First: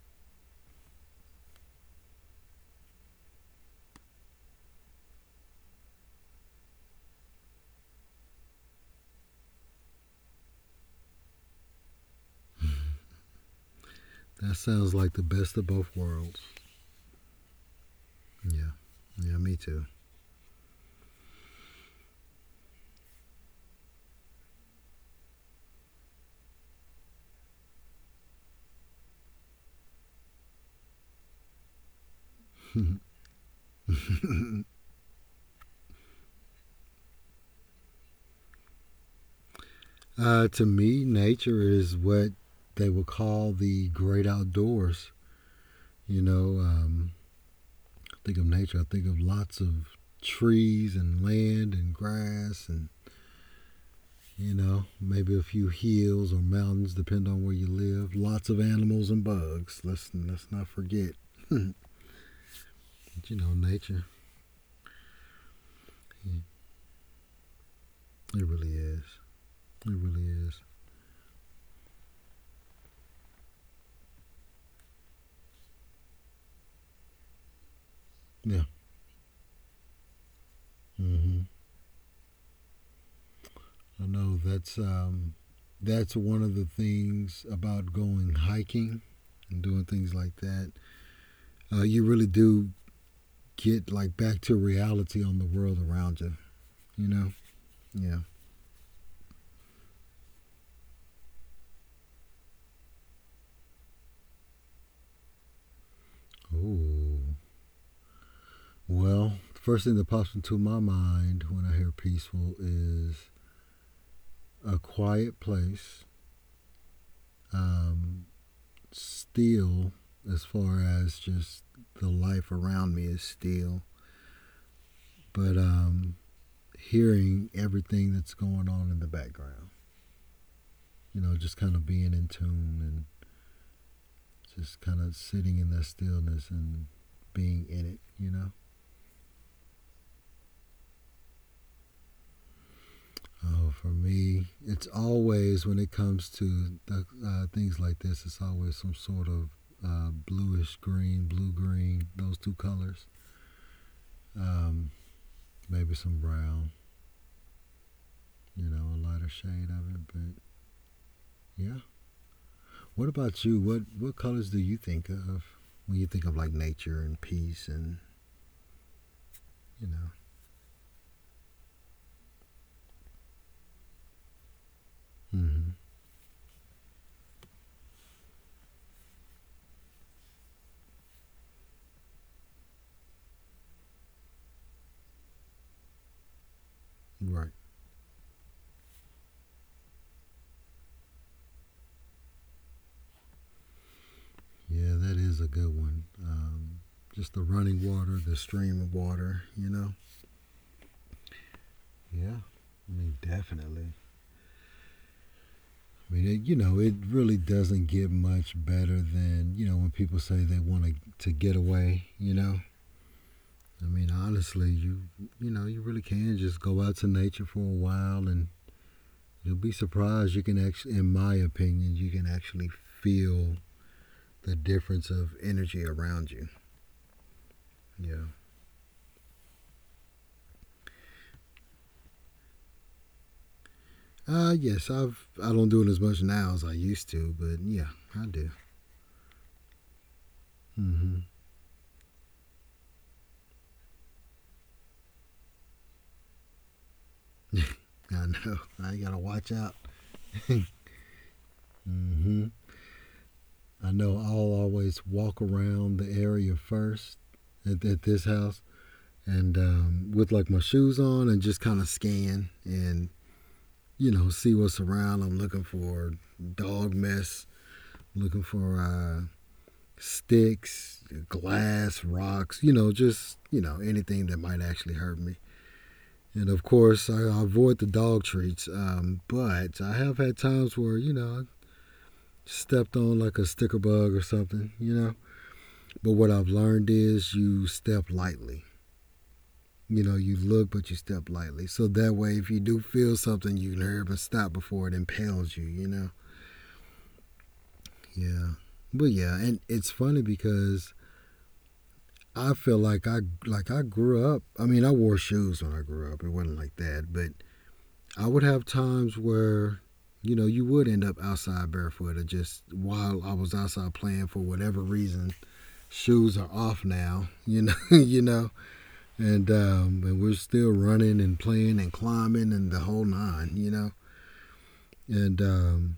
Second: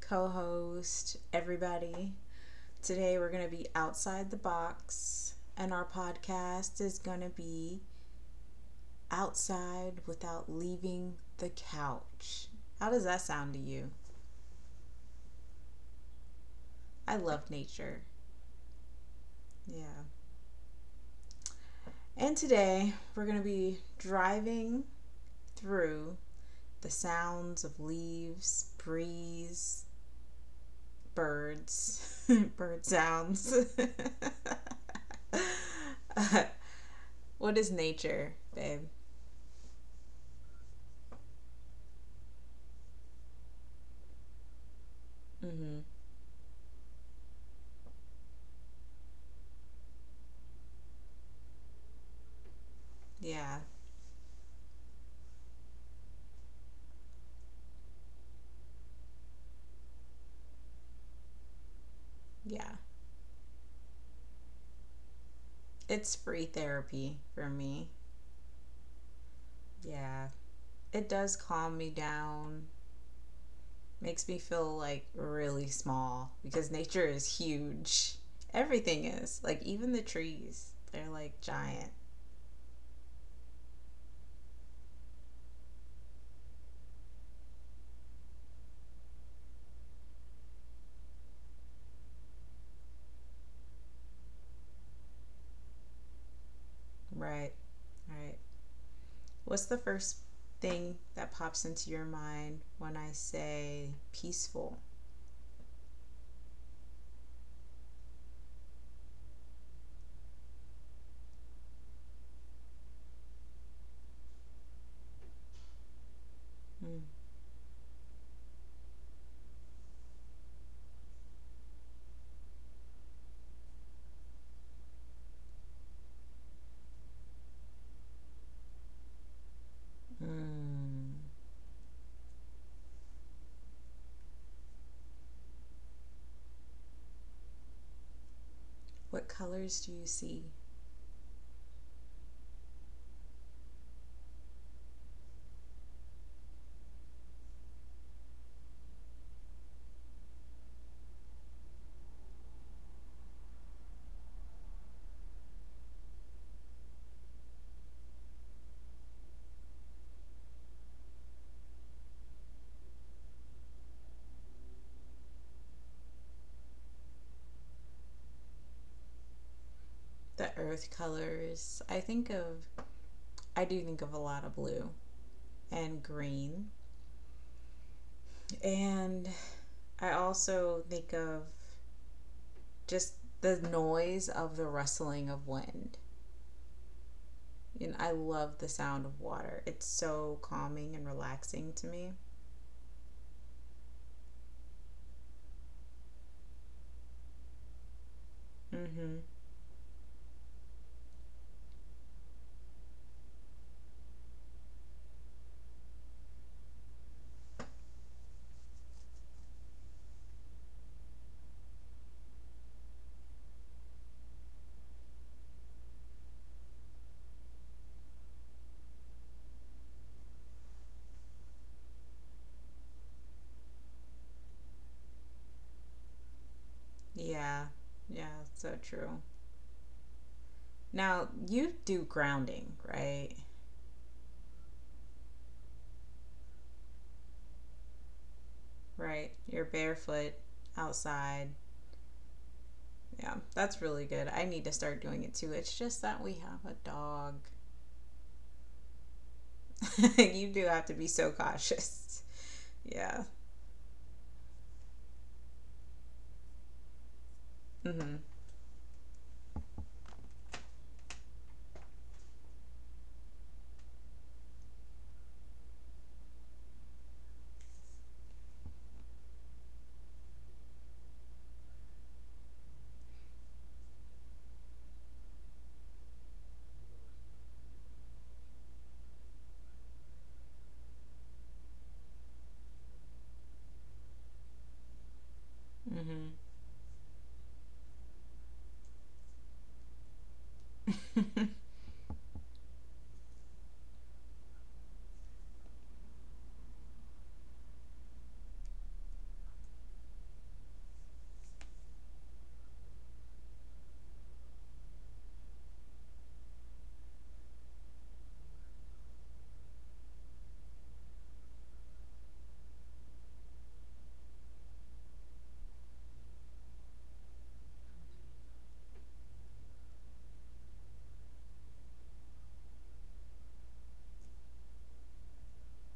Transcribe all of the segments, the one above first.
co host, everybody. Today we're going to be outside the box, and our podcast is going to be outside without leaving the couch. How does that sound to you? That sounds like the best of both worlds. I love nature. Yeah. Yeah, me too. Yeah. And today we're going to be driving through the sounds of leaves, breeze, birds, bird sounds. Uh, what is nature, babe? To me, nature is what they would call the great outdoors. Mm-hmm. You know, um, I think of nature, I think of lots of trees and land and grass and Yeah, you know, maybe a few hills or mountains, depending on where you live. Lots of animals and bugs. Let's not forget. yeah. But, you know, nature. It's free therapy for me. It really is. It really Yeah. is. It does calm me down, makes me feel like really small because nature is huge. Yeah. Everything is. Like, even the trees, they're like Mm-hmm. giant. I know that's that's one of the things about going hiking and doing things like that. You really do get like back to reality on the world around you. You know? Right, Yeah. right. What's the first thing that pops into your mind when I say peaceful? Oh. Well, the first thing that pops into my mind when I hear peaceful is a quiet place, Mm. um, still, as far as just the life around me is still. But Hearing everything that's going on in the background. Mm. You know, just kind of being in tune and just kind of sitting in that stillness and being in it, you know? What colors do you see? Oh, for me, it's always when it comes to things like this, it's always some sort of bluish green, blue green, those two colors. Um, Maybe some brown, you know, a lighter shade of it. But yeah, what about you? What colors do you think of when you think of like nature and peace and you know. The earth colors. I do think of a lot of blue Mm-hmm. and green. And I also think of just the noise of the rustling of wind. Right. And I love the sound of water. It's so calming and relaxing to me. Yeah, that is a good one. Just the running water, the stream of Mm-hmm. water. You know. Yeah. I mean, definitely. I mean, it, you know, it really doesn't get much better than, you know, when people say they want to get away. You know, I mean, honestly, you know, you really can just go out to nature for a while, and you'll be surprised. You can actually, in my opinion, you can actually feel the difference of energy around you. Yeah. Yeah. Yeah, so true. Now, you do grounding, right? Yes, I don't do it as much now as I used to, but yeah, I do. Right? You're barefoot Hmm. outside. Yeah, that's really good. I need to start doing it too. It's just that we have a dog. I know. I gotta watch out. You do have to be so cautious. Hmm. Yeah. I know. I'll always walk around the area first at Mhm. this house, and with like my shoes on, and just kind of scan and you know see what's around. I'm looking for dog mess, looking for sticks, glass, rocks. You know, just you know anything that might actually hurt me. And of course, I avoid the dog treats. But I have had times where, you know, I stepped on like a sticker bug or something, you know. But what Mhm. I've learned is you step lightly. You know, you look, but you step lightly. So that way, if you do feel something, you can hurry up and stop before it impales you, you know? Yeah. But yeah, and it's funny because I feel like I grew up. I mean, I wore shoes when I grew up. It wasn't like that, but I would have times where, you know, you would end up outside barefoot or just while I was outside playing for whatever reason, shoes are off now, you know, you know, and and we're still running and playing and climbing and the whole nine, you know, and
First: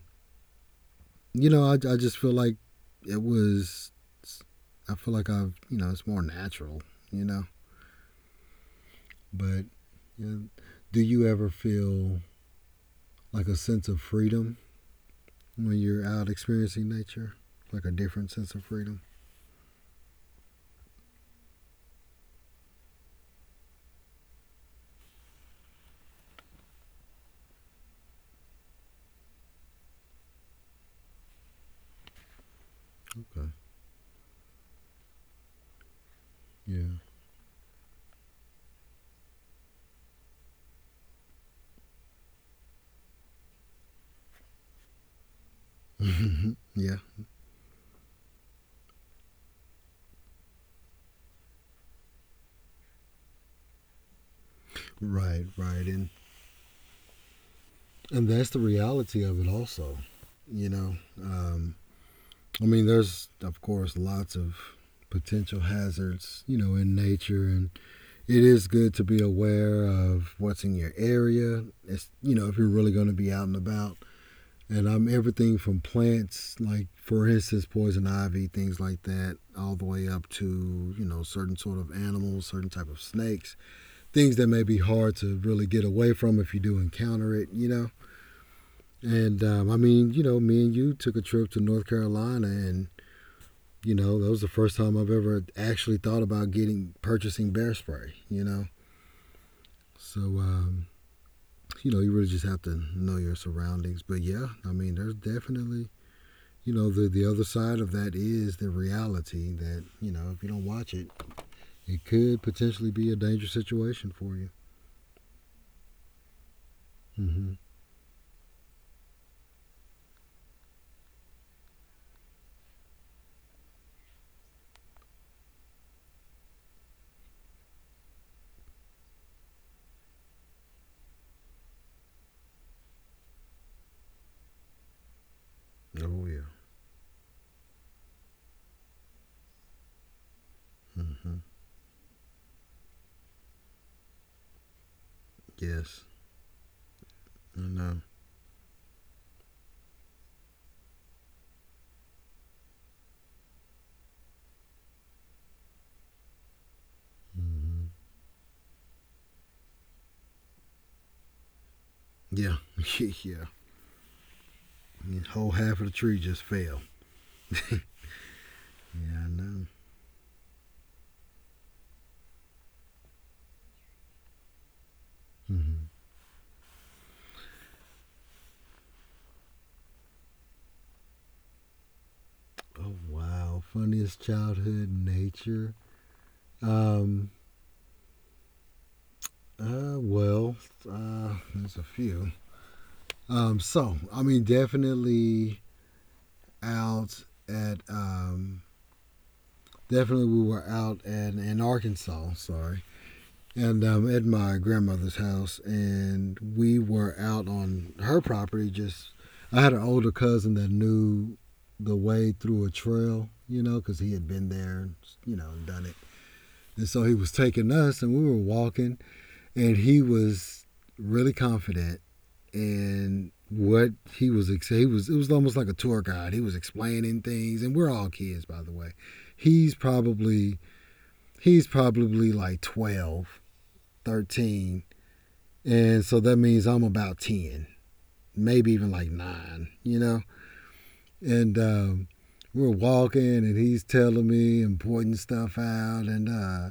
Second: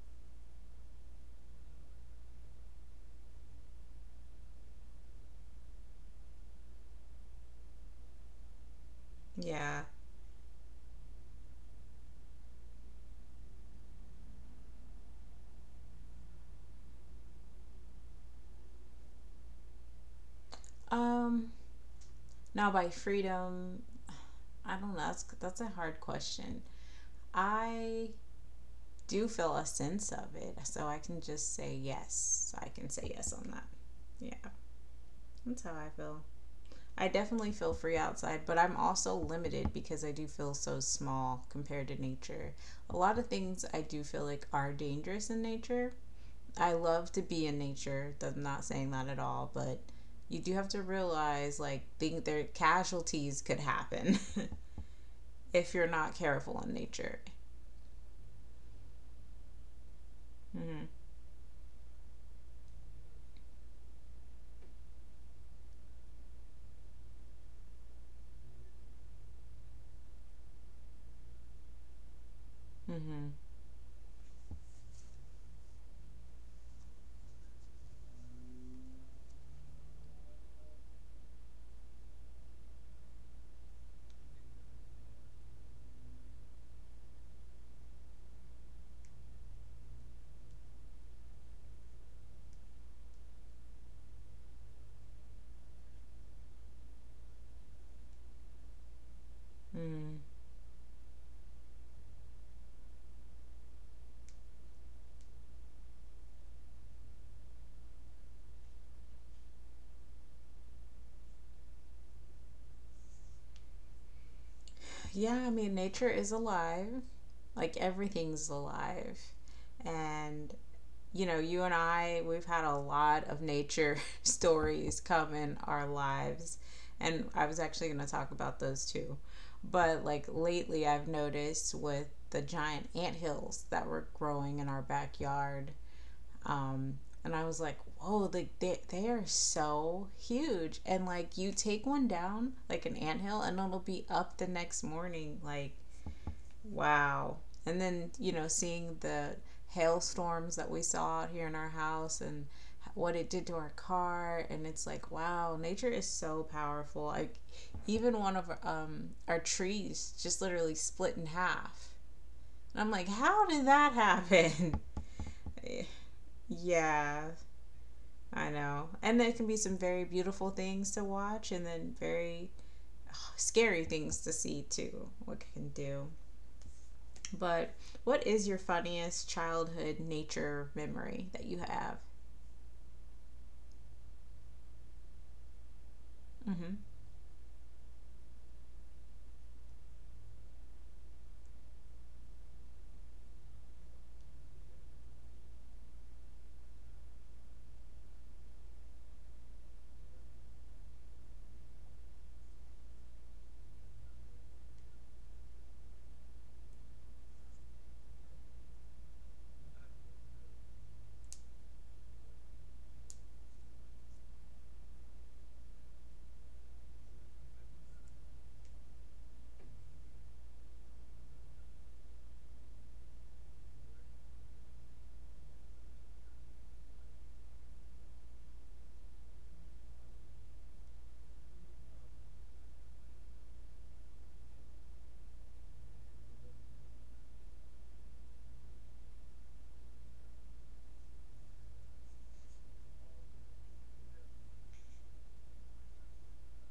you know, I just feel like it was, I feel like I've, you know, it's more natural, you know, but Yeah. you know, do you ever feel like a sense of freedom when you're out experiencing nature, like a different sense of freedom. Um now by freedom, I don't know. That's a hard question. I do feel a sense of it, so I can just say yes. I can say yes Okay. on that. Yeah. That's how I feel. Yeah. I definitely feel free outside, but I'm also limited because I do feel so small compared to nature. A lot of things I do feel like are dangerous in nature. I Yeah. love to be in nature. I'm not saying that at all, but you do have to realize like think their casualties could happen Right, if right. you're And not careful in nature. and that's the reality of it also. You Mm-hmm. know, um, I mean, there's of course lots of potential hazards, you know, in nature, and it is good to be aware of what's in your area. It's you know, if you're really going to Mm-hmm. be out and about. And I'm everything from plants, like for instance, poison ivy, things like that, all the way up to you know certain sort of animals, certain type of snakes, things that may be hard to really get away from if you do encounter it, you know. And I mean, you know, me and you took a trip to North Carolina, and you know that was the first time I've ever actually thought about getting purchasing bear spray, you know. Mm-hmm. So you know, you really just have to know your surroundings. But yeah, I mean, there's definitely you know the other side of that is the reality that you know if you don't watch it it could potentially be a dangerous situation for you. Yeah, I mean nature is alive. Mm-hmm. Like everything's alive. And you know, you and I, we've had a lot of nature stories come in our lives. And I was actually going to talk about those too. But like lately, I've noticed with the giant ant hills that were growing in our backyard. Oh yeah. Um, and I was like, whoa, like they are so huge. And Mm-hmm. like you take one down, like an anthill, and it'll be up the next morning. Like Yes. wow. I And know. then, you know, seeing the hailstorms that we saw out here in our house and what it did to our car and it's like, wow, nature is so powerful. Like Mm-hmm. even one of our trees just literally split in half. Yeah. And I'm like, Yeah. how did that happen? The whole half of the tree just fell. Yeah, I know. And Yeah, I there can be know. some very beautiful things to watch and then very ugh, scary things to see too. What it can Mm-hmm. do. But what is your funniest childhood nature memory that you have? Oh wow. Funniest childhood nature. um uh well there's a few. So I mean definitely out at definitely we were out in Arkansas, sorry, and at my grandmother's house, and we were out on her property. Just I had an older cousin that knew the way through a trail, you know, because he had been there, and, you know, and done it. And so he was taking us, and we were walking, and he was really confident in what he was. He was. It was almost like a tour guide. He was explaining things, and we're all kids, by the way. He's probably he's probably like 12, 13. And so that means I'm about 10, maybe even like nine, you know? And We're walking and he's telling me important stuff out.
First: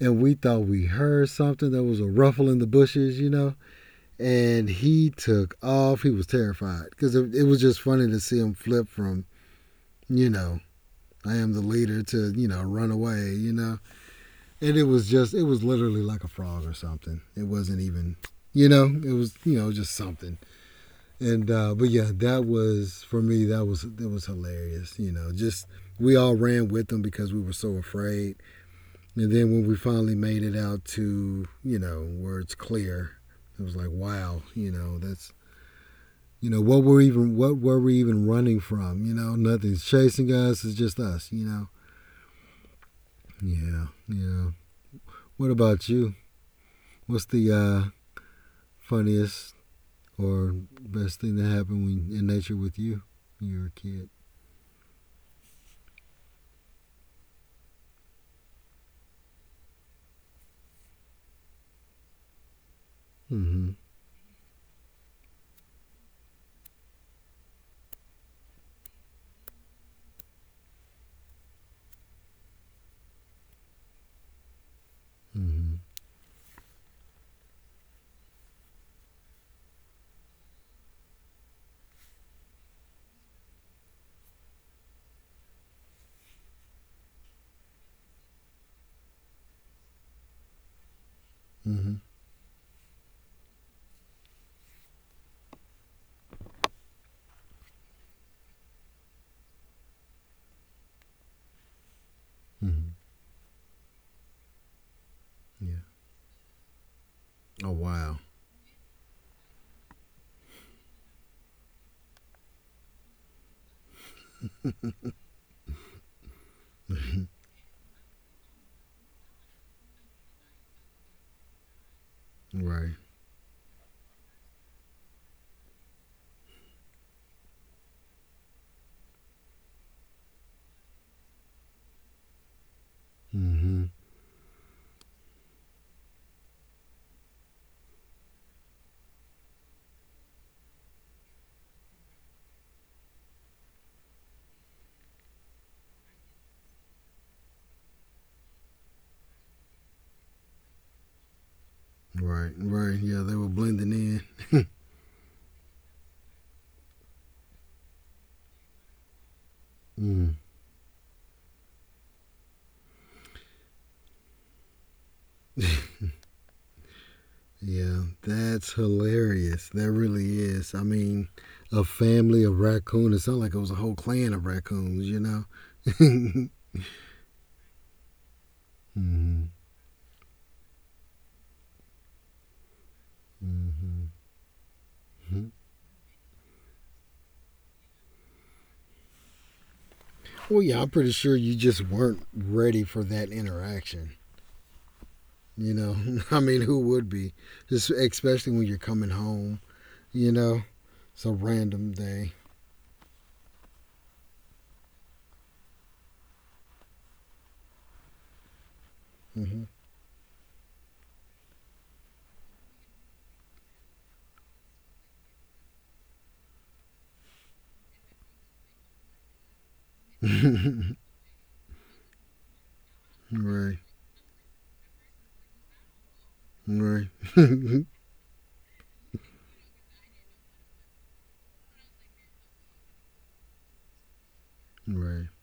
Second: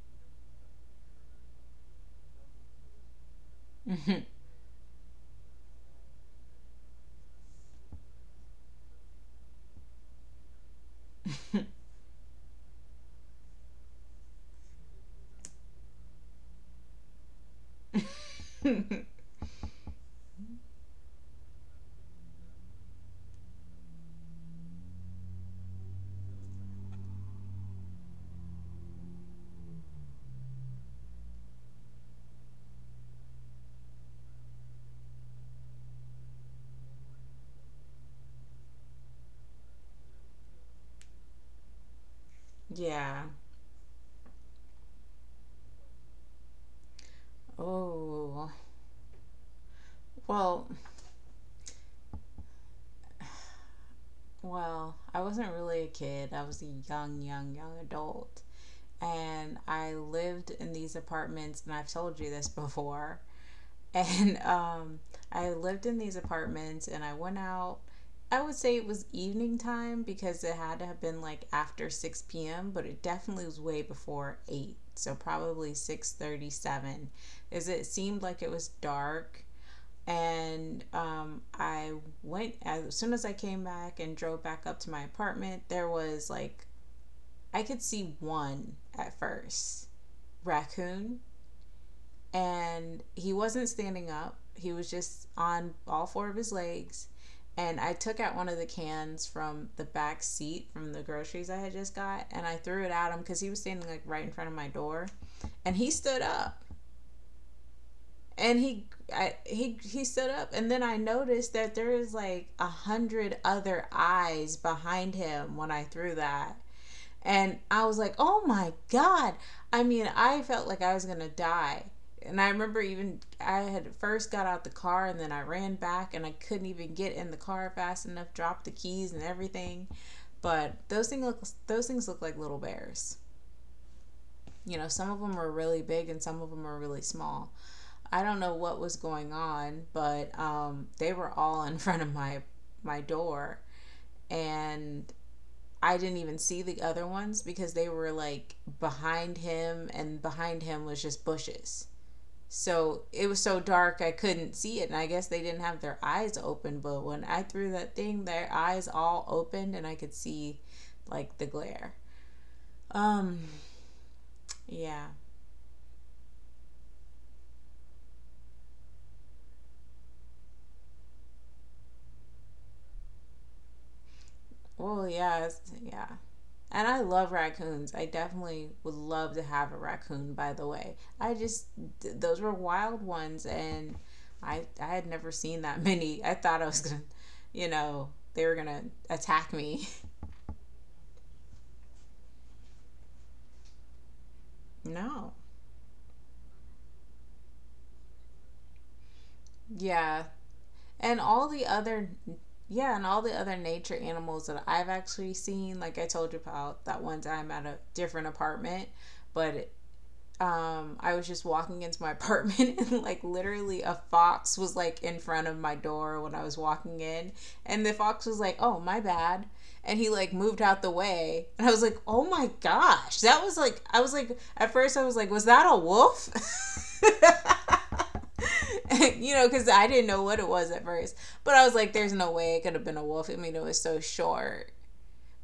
And we thought we heard something. There was a ruffle in the bushes, you know? Mm-hmm. And he took off. He was terrified because it was just funny to see him flip from, you know, I am the leader to, you know, run away, you know? And it was just it was literally like a frog or something. It wasn't even you know it was you know just something. And but yeah, that was for me that was hilarious. You know, just we all ran with them because we were so afraid. And then when we finally made it out to you know where it's clear, it was like wow, you know that's you know what were we even running from? You know, nothing's chasing us. It's just us. You know. Yeah. Yeah, yeah. What about you? What's the Oh. funniest or Well, best thing that happened when, in nature with you when you were a kid. well, I wasn't really a kid. I was a young, young, young adult. And I lived in these apartments, and I've told you this before, Mm-hmm. and I lived in these apartments and I went out. I would say it was evening time because it had to have been like after 6 p.m., but it definitely was way before 8. So probably Mm-hmm. 6:37 as it seemed like it was dark and I went as soon as I came back and drove back up to my apartment, there was like I could see one at first raccoon Mm-hmm. and he wasn't standing up. He was just on all four of his legs. And I took out one of the cans from the back seat from the groceries I had just got and I threw Mm-hmm. it at him because he was standing like right in front of my door. And Yeah. he stood up Oh wow. and he I, he stood up and then I noticed that there was like a hundred other eyes behind him when I threw that and I was like, oh my God. I mean, I felt like I was going to die. And I remember Right. even I had first got out the car and then I ran back and I couldn't even get in the car fast enough, dropped the keys and everything. But those things look like little bears. Mm-hmm. You know, some of them were really big and some of them were really small. I don't know what was going on, but they were all in front of my door and I didn't even see the other ones because they were like behind him, and behind him was just bushes. Right. Right. So Yeah, it they was were so blending dark I in. couldn't see it, and I guess they didn't have their eyes open. But when I threw that thing, their eyes all opened, and I could Mm. see like the glare. Um, yeah. Yeah, that's hilarious. That really is. I mean, a family of raccoons. It sounded like it was a whole clan of raccoons. Well, You know. yeah, yeah. Mm-hmm. And I love raccoons. I definitely would love to have a raccoon, by the way. Th- those were wild ones, and Mm-hmm. I had never seen that many. I thought I was going to, you know, they were going to attack me. Well, yeah, I'm pretty sure you just weren't ready for that interaction. No. You know, I mean, who would be? Just especially when you're coming home. Yeah. You know, And it's a all the random other, day. yeah, and all the other nature animals that I've actually seen, like I told you about that one time at a different apartment, Mm-hmm. but I was just walking into my apartment and like literally a fox was like in front of my door when I was walking in. And the fox was like, oh, my bad. And he like moved out the way. And I was like, oh my gosh. That was Right, like, I was like, at first I was like, was that a wolf? right, right. And, you know, because I didn't know what it was at first. But I was like, there's no way it could have been a wolf. I mean, it was so short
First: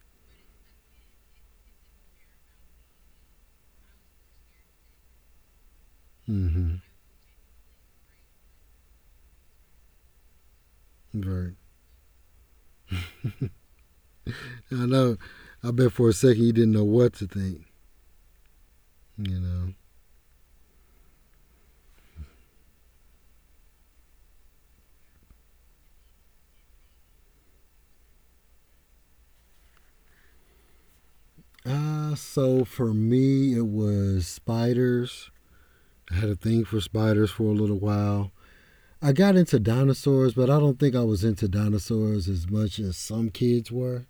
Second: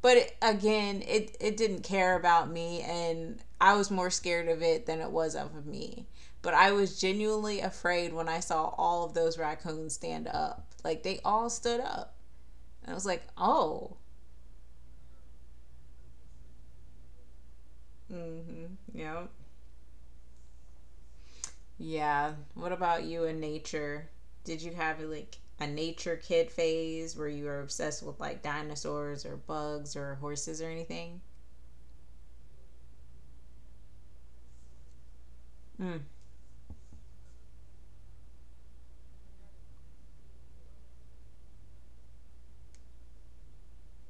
but again, it didn't care about me, and I was more scared of it than it was of me. But I Mm-hmm. was genuinely afraid when I saw all of those raccoons stand up. Like they all Right. stood up, and I was like, oh, I know. I bet for a second you didn't know what to think. mm-hmm, yeah, You know. yeah. What about you in nature? Did you have like a nature kid phase where you were obsessed with like dinosaurs or bugs or horses or anything? So for me, it was spiders. Mm. I had a thing for spiders for a little while. I got into dinosaurs, but I don't think I was into dinosaurs as much as some kids were.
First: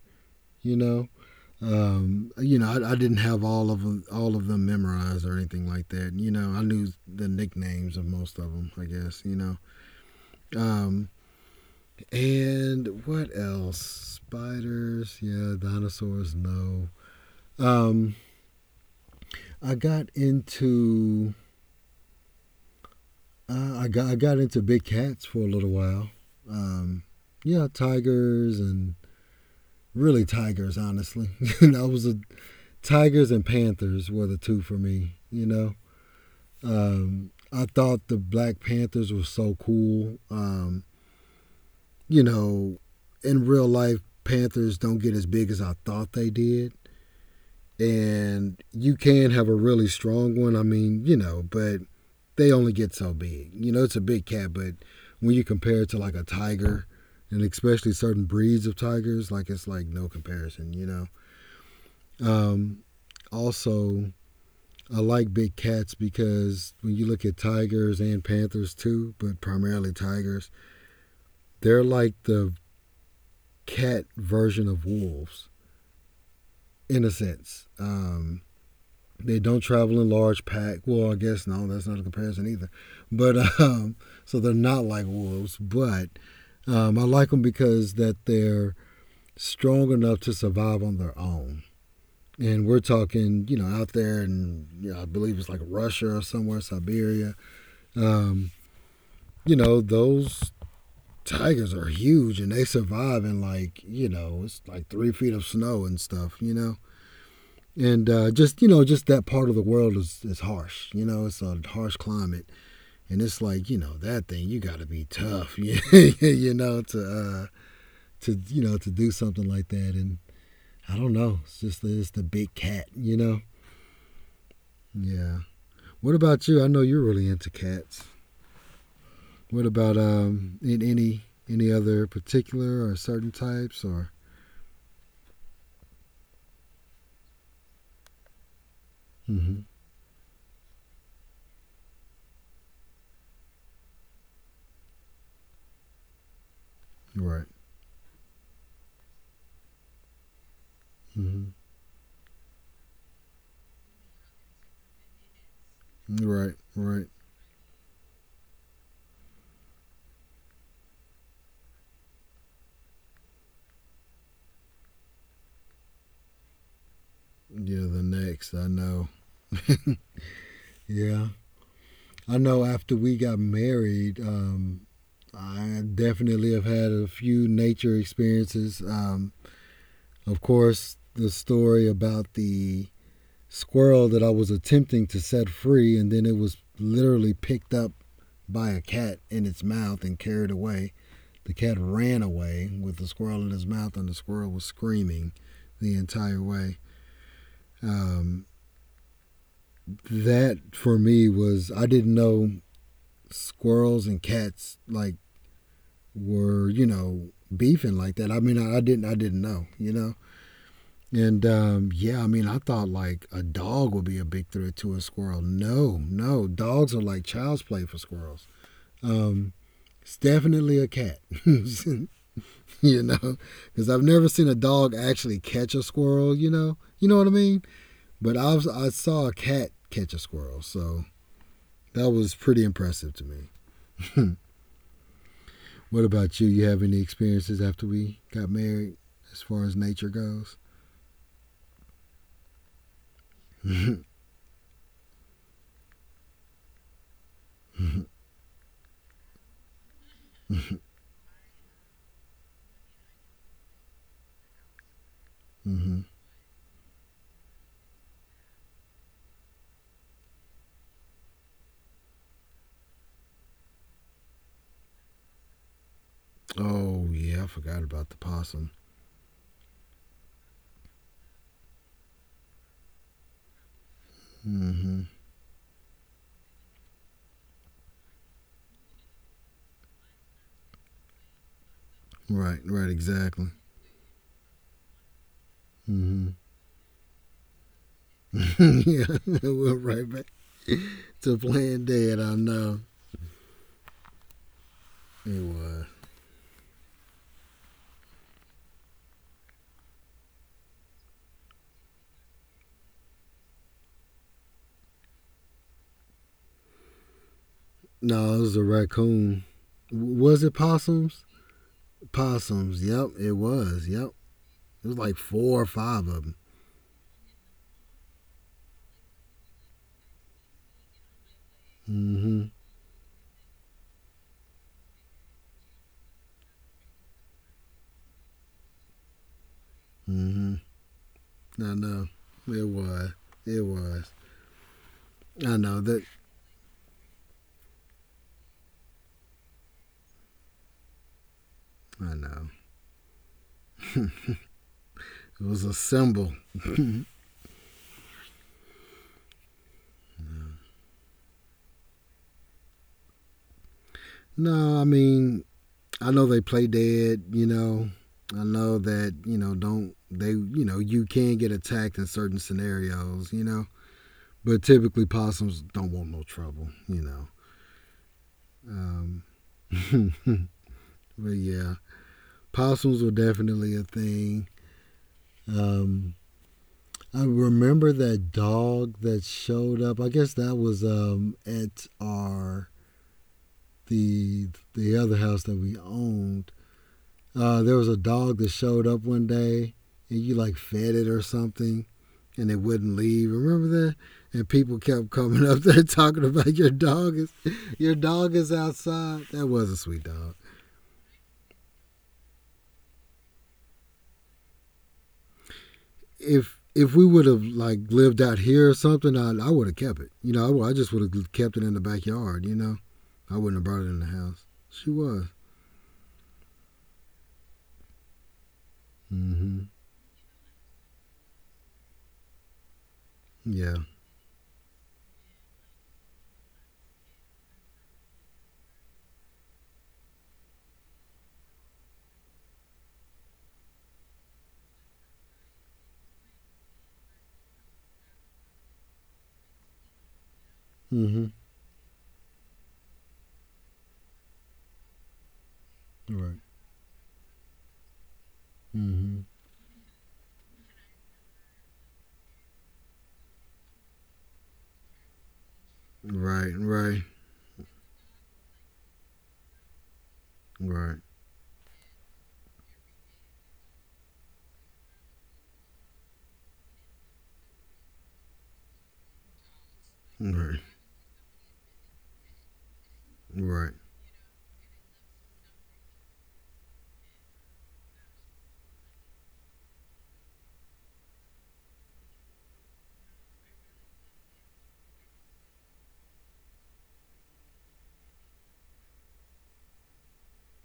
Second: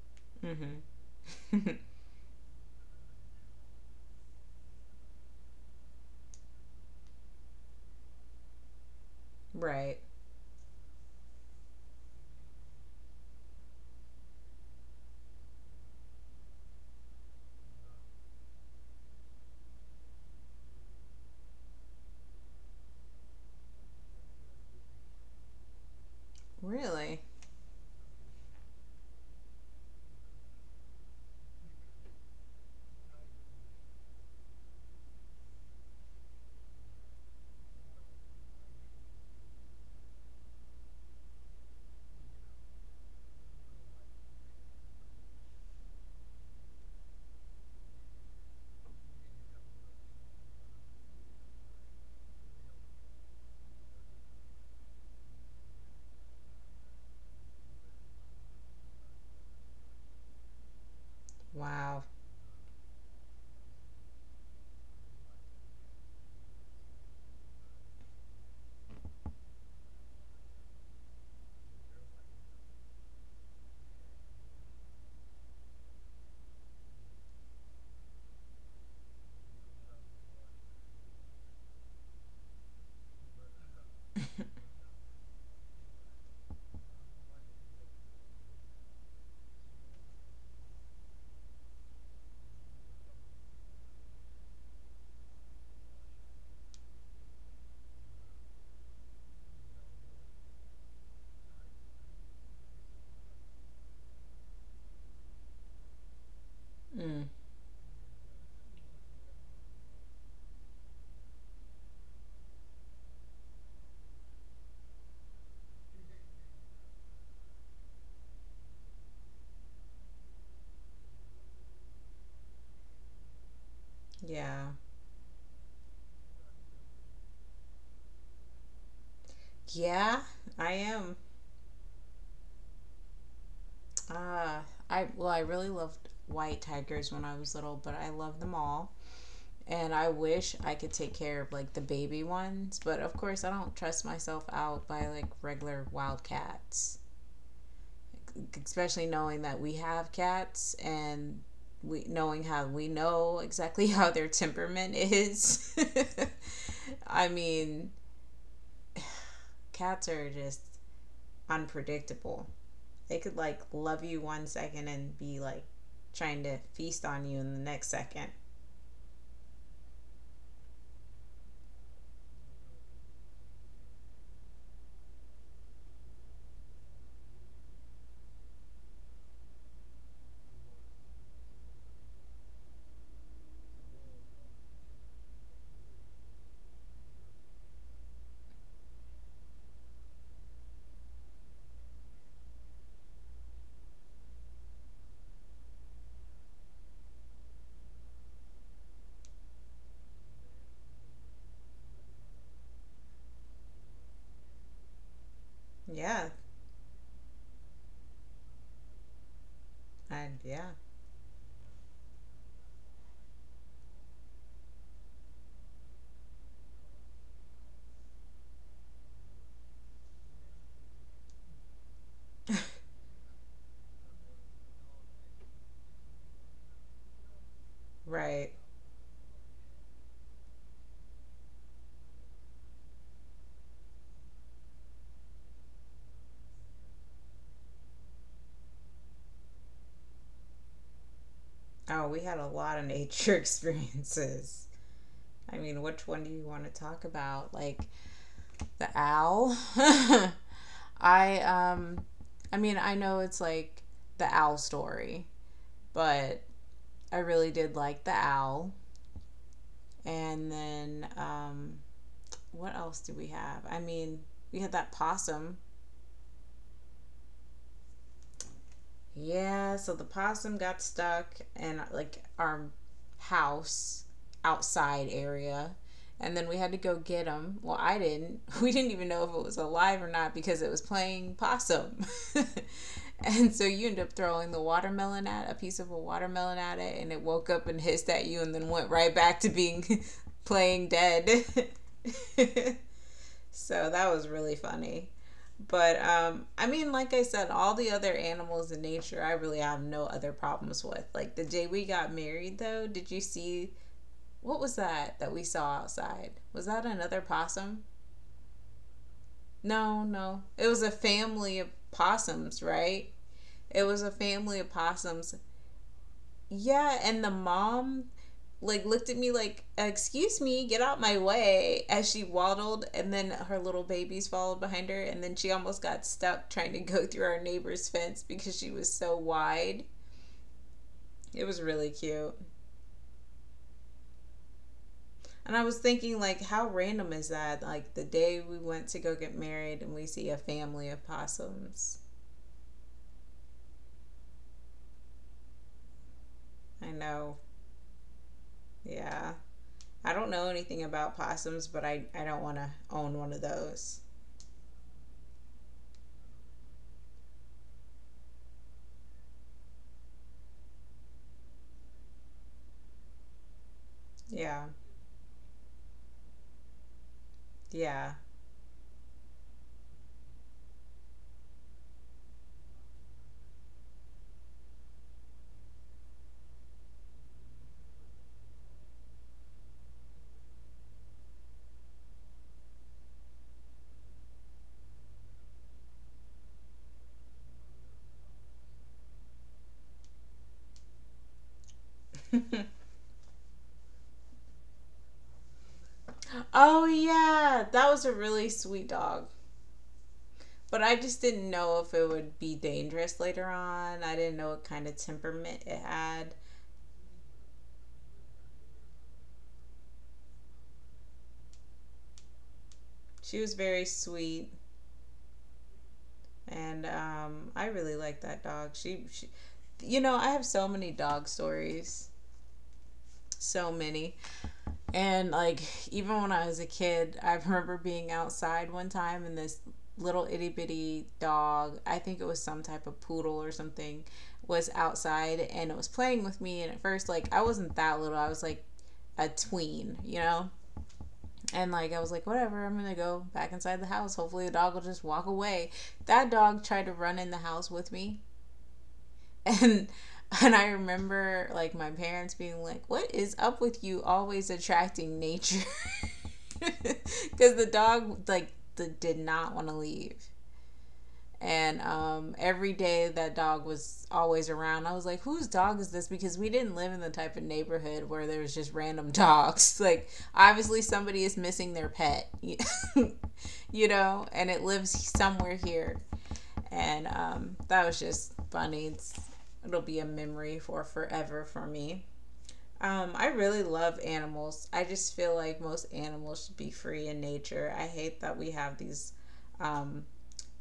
You know. Mm-hmm. You know, I didn't have all of them memorized or anything like that. You know, I knew the nicknames of most of them, I guess. You know, Right. um, and what else? Spiders, yeah, dinosaurs, no. Um, I got into I got into big cats for a little while. Um, Really? yeah, tigers and really tigers. Honestly, that was a tigers and panthers were the two for me. You know. I thought the Black Panthers were so cool. You know, in real life, Panthers don't get as big as I thought they did. And you can have a really strong one. I mean, you know, but they only get so big. You know, it's a big cat, but when you compare it to like a tiger, and especially certain breeds of tigers, like it's like no comparison, you know. Wow. Um, Also, I like big cats because when you look at tigers and panthers too, but primarily tigers, they're like the cat version of wolves in a sense. They don't travel in large pack. Well, I guess no, that's not a comparison either. But so they're not like wolves, but I like them because that they're strong enough to survive on their own. And we're talking, you know, out there, and you know, I believe it's like Russia or somewhere, Siberia. Um, you know, those tigers are huge and they survive in like you know it's like 3 feet of snow and stuff, you know. Mm, And just you know just that part of the world is harsh, you know, it's a harsh climate. And it's like you know that thing you got to be tough you know to you know to do something like that. And I don't know it's just it's the big cat, you know. yeah. Yeah, what about you? I know you're really into cats. What about Yeah, I in am. Any other particular or certain types or Uh, I really loved white tigers when I was little, but I love them all. mm-hmm. And I wish I could take care of like the baby ones, but of course I don't trust myself out by like regular wild cats, Right. especially knowing that we have cats and Mm-hmm. we knowing how we know exactly how their temperament is. Right, right. I mean, cats are just unpredictable. They could like love you 1 second and be like trying to feast on you in the Yeah, next the second. next, I know. Yeah. I know after we got married, I definitely have had a few nature experiences. Of course, the story about the squirrel that I was attempting to set free, and then it was literally picked up by a cat in its mouth and carried away. The cat ran away with the squirrel in his mouth, and the squirrel was screaming the entire way. Um, that for me was I didn't know squirrels and cats like Yeah. were you know beefing like that. I mean, I didn't I didn't know, you know. And yeah. And yeah, I mean, I thought like a dog would be a big threat to a squirrel. No, no, dogs are like child's play for squirrels. Um, it's definitely a cat, you know, because I've never seen a dog actually catch a squirrel. You know what I mean. But Right. I saw a cat catch a squirrel, so that was pretty impressive to me. What about you? You have any experiences after we got married as far as nature goes? Oh, we had a lot of nature experiences. I mean, which one do you want to talk about? Like the owl? I um I mean, I know it's like the owl story, Mm-hmm. but I really did like the owl. And then what else did we have? I mean, we had that possum. Oh, yeah, I forgot about the possum. Yeah, so the possum got stuck in like our house Mm-hmm. outside area. And then we had to go get him. Well, I didn't. We didn't even know if it was alive or not because it was playing possum. Right, right, exactly. And so you end up throwing the watermelon at a piece of a Mm-hmm. watermelon at it, and it woke up and hissed at you, and then went yeah, right back to we're being right back playing to dead. playing dead. I know. So that was really funny. It was. But I mean, like I said, all the other animals in nature, I really have no other problems with. Like the day we got married, though, did you see what was that that we saw outside? Was that another possum? No, it was a raccoon. No, Was no. it It was a possums? family of possums, Possums. Yep, right? it was. It was Yep. a family of It was like possums. four or five of them. Yeah, and the mom like looked at me like, "Excuse me, get out my way!" as she Mm-hmm. waddled, and then her little babies followed behind her, and then she almost got stuck trying to go through our neighbor's fence because she was so wide. Mm-hmm. It was I really know. cute. It was. It was. I And I know was that. thinking, like, how random is that? Like, the day we went to go get married and we see a family of possums. I know. It was a symbol. I know. Yeah. I don't know anything about possums, but I don't want to own one of those. No, I mean, I know they play dead, you know. I know that, you know, don't they, you know, you can get attacked in certain scenarios, you know. But Yeah. typically possums don't want no trouble, you know. Yeah. Um, but yeah, possums were definitely a thing. Um, I remember that dog that showed up. I guess that was at our the the other house that we owned. There was a dog that showed up one day and you like fed it or something and it wouldn't leave. Remember that? And people kept coming up there talking about Oh yeah, that your was a dog is really sweet outside. dog. That was a sweet dog. But I just didn't know if it would be dangerous later on. I didn't know what kind of temperament it had. If we would have like lived out here or something, I would have kept it. You know, I just would have kept it in the backyard. You know, I She was wouldn't have brought very it in the house. sweet, She was. and I really liked that dog. Mm-hmm. You know, I have so many dog stories, so Yeah. many. And like even when I was a kid, I remember being outside one time and this little itty bitty dog, I think it was some type of poodle or something, was outside and it was playing with me. And at first, like, I wasn't that little. I was like a tween, you know? Mm-hmm. And I was like, whatever, I'm gonna go back inside the house. Hopefully the dog will just walk away. That Right. dog tried to run in the house with me Mm-hmm. and and I remember, like, my parents being like, "What is up with you always attracting nature?" Right. Right. Because the did not want to leave. Right. And every day that dog was always around. I was like, whose dog is this? Because we didn't live in the type of neighborhood where there was just random dogs. Like, Right. obviously somebody is missing their pet. Right. You know, and it lives somewhere here. And that was just funny. It'll be a memory for forever for me. I really love animals. I just feel like most animals should be free in nature. I hate that we have um,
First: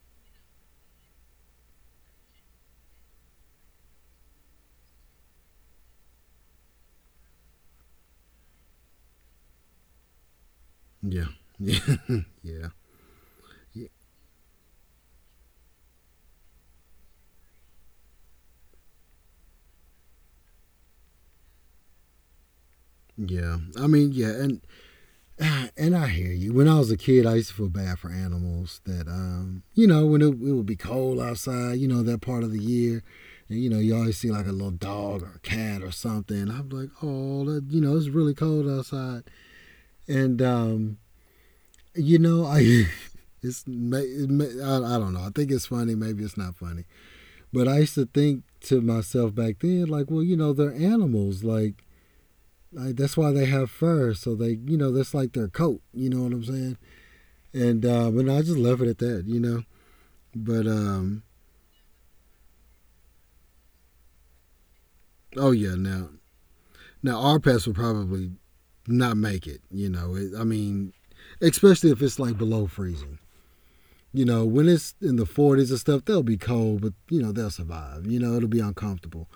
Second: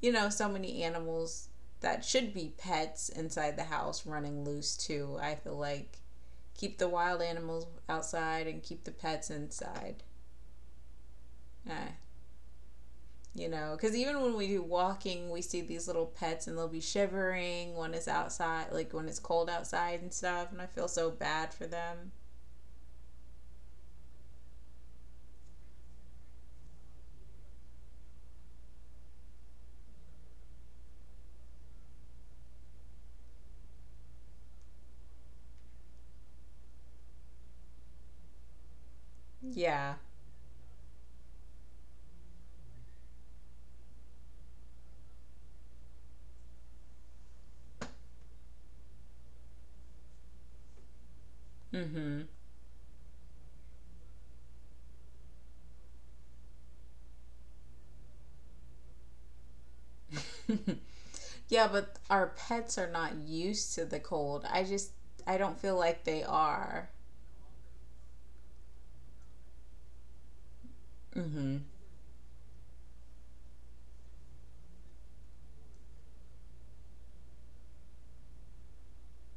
so many animals that should be pets inside the house running loose too. I feel like keep the wild animals outside and keep the pets inside. Yeah. Uh, yeah. Yeah. you know, because even when we do walking, we see these little pets and they'll be shivering when it's outside, like when it's cold outside and stuff. And I feel so bad for them. Yeah. I mean, yeah, and and I hear you. When I was a kid, I used to feel bad for animals that you know, when it would be cold outside, you know, that part of the year, and you know, you always see like a little dog or a cat or something. I'm like, "Oh, that, you know, it's really cold outside." Yeah. And you know, I it's ma- it ma- I don't know. I think it's funny. Maybe it's not funny. But I used to think to myself back then, like, well, you know, they're animals. Like, Mm Like that's why they have fur, so they you know that's like their coat. You know what I'm saying? And but no, I just left it at that. You know. But hmm. Yeah, but our pets are not used to the cold. I oh don't yeah, feel like now they are. now our pets would probably not make it. You know, it, I mean, Mm-hmm. especially if it's like below freezing. You know, when it's in the 40s and stuff, they'll be cold, but you know they'll survive. You know, it'll be uncomfortable.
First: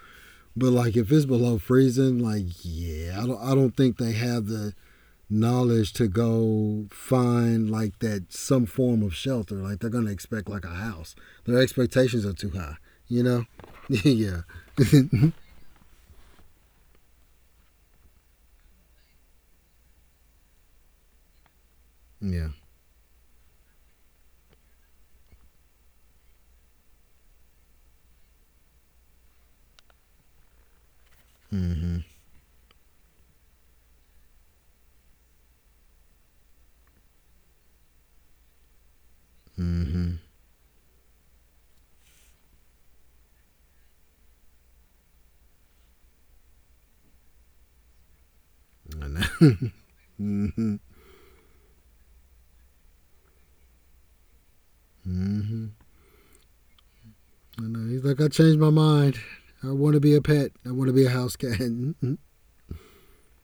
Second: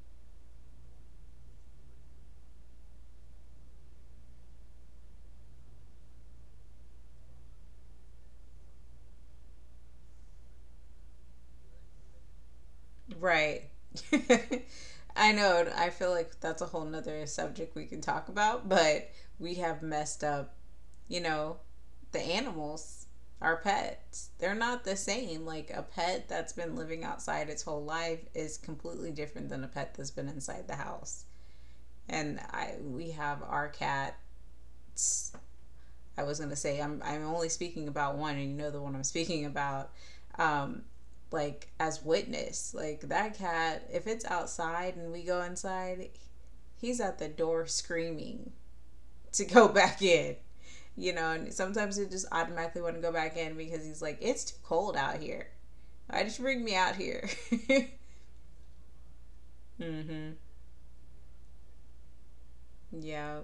But like if it's below freezing, like yeah, I don't think they have the knowledge to go find like that some form of shelter. Like they're gonna expect like a house. Their expectations are too high. You know? Right. yeah. I know. I feel like that's a whole nother subject we can talk about, but we have messed up, you know, the Yeah. animals, our pets. They're not the same. Like a pet that's been living outside its whole life is completely different than a pet that's been inside the house. Mm-hmm. And I We have our cats. I was gonna say I'm only speaking about one, and you know the one I'm speaking about. Mm-hmm. Um, like, as witness, like that cat. If it's outside and we go inside, he's at the door screaming I know. to go back in. mm-hmm. You know, and sometimes he just automatically want to go back in because he's like, it's too cold out here. Mm-hmm. I just bring me out here. I know. He's like, I changed my mind. I want to be a Mm-hmm. pet. I want to be a house cat. Yeah.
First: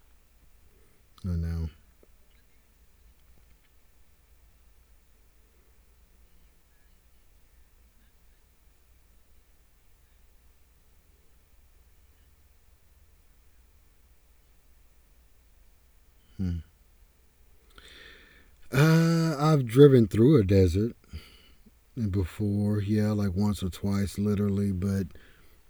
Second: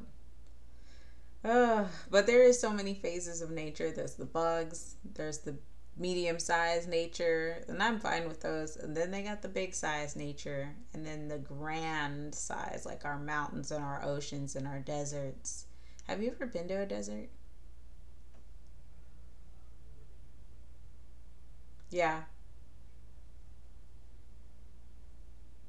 I know. But there is so many phases of nature. There's the bugs. There's the medium sized nature, and I'm fine with those. And then they got the big size nature, and then the grand size, like our mountains and our oceans and our deserts. Have you ever Hmm. been to a desert? I've driven through a desert Yeah, before, yeah, like once or twice, literally, but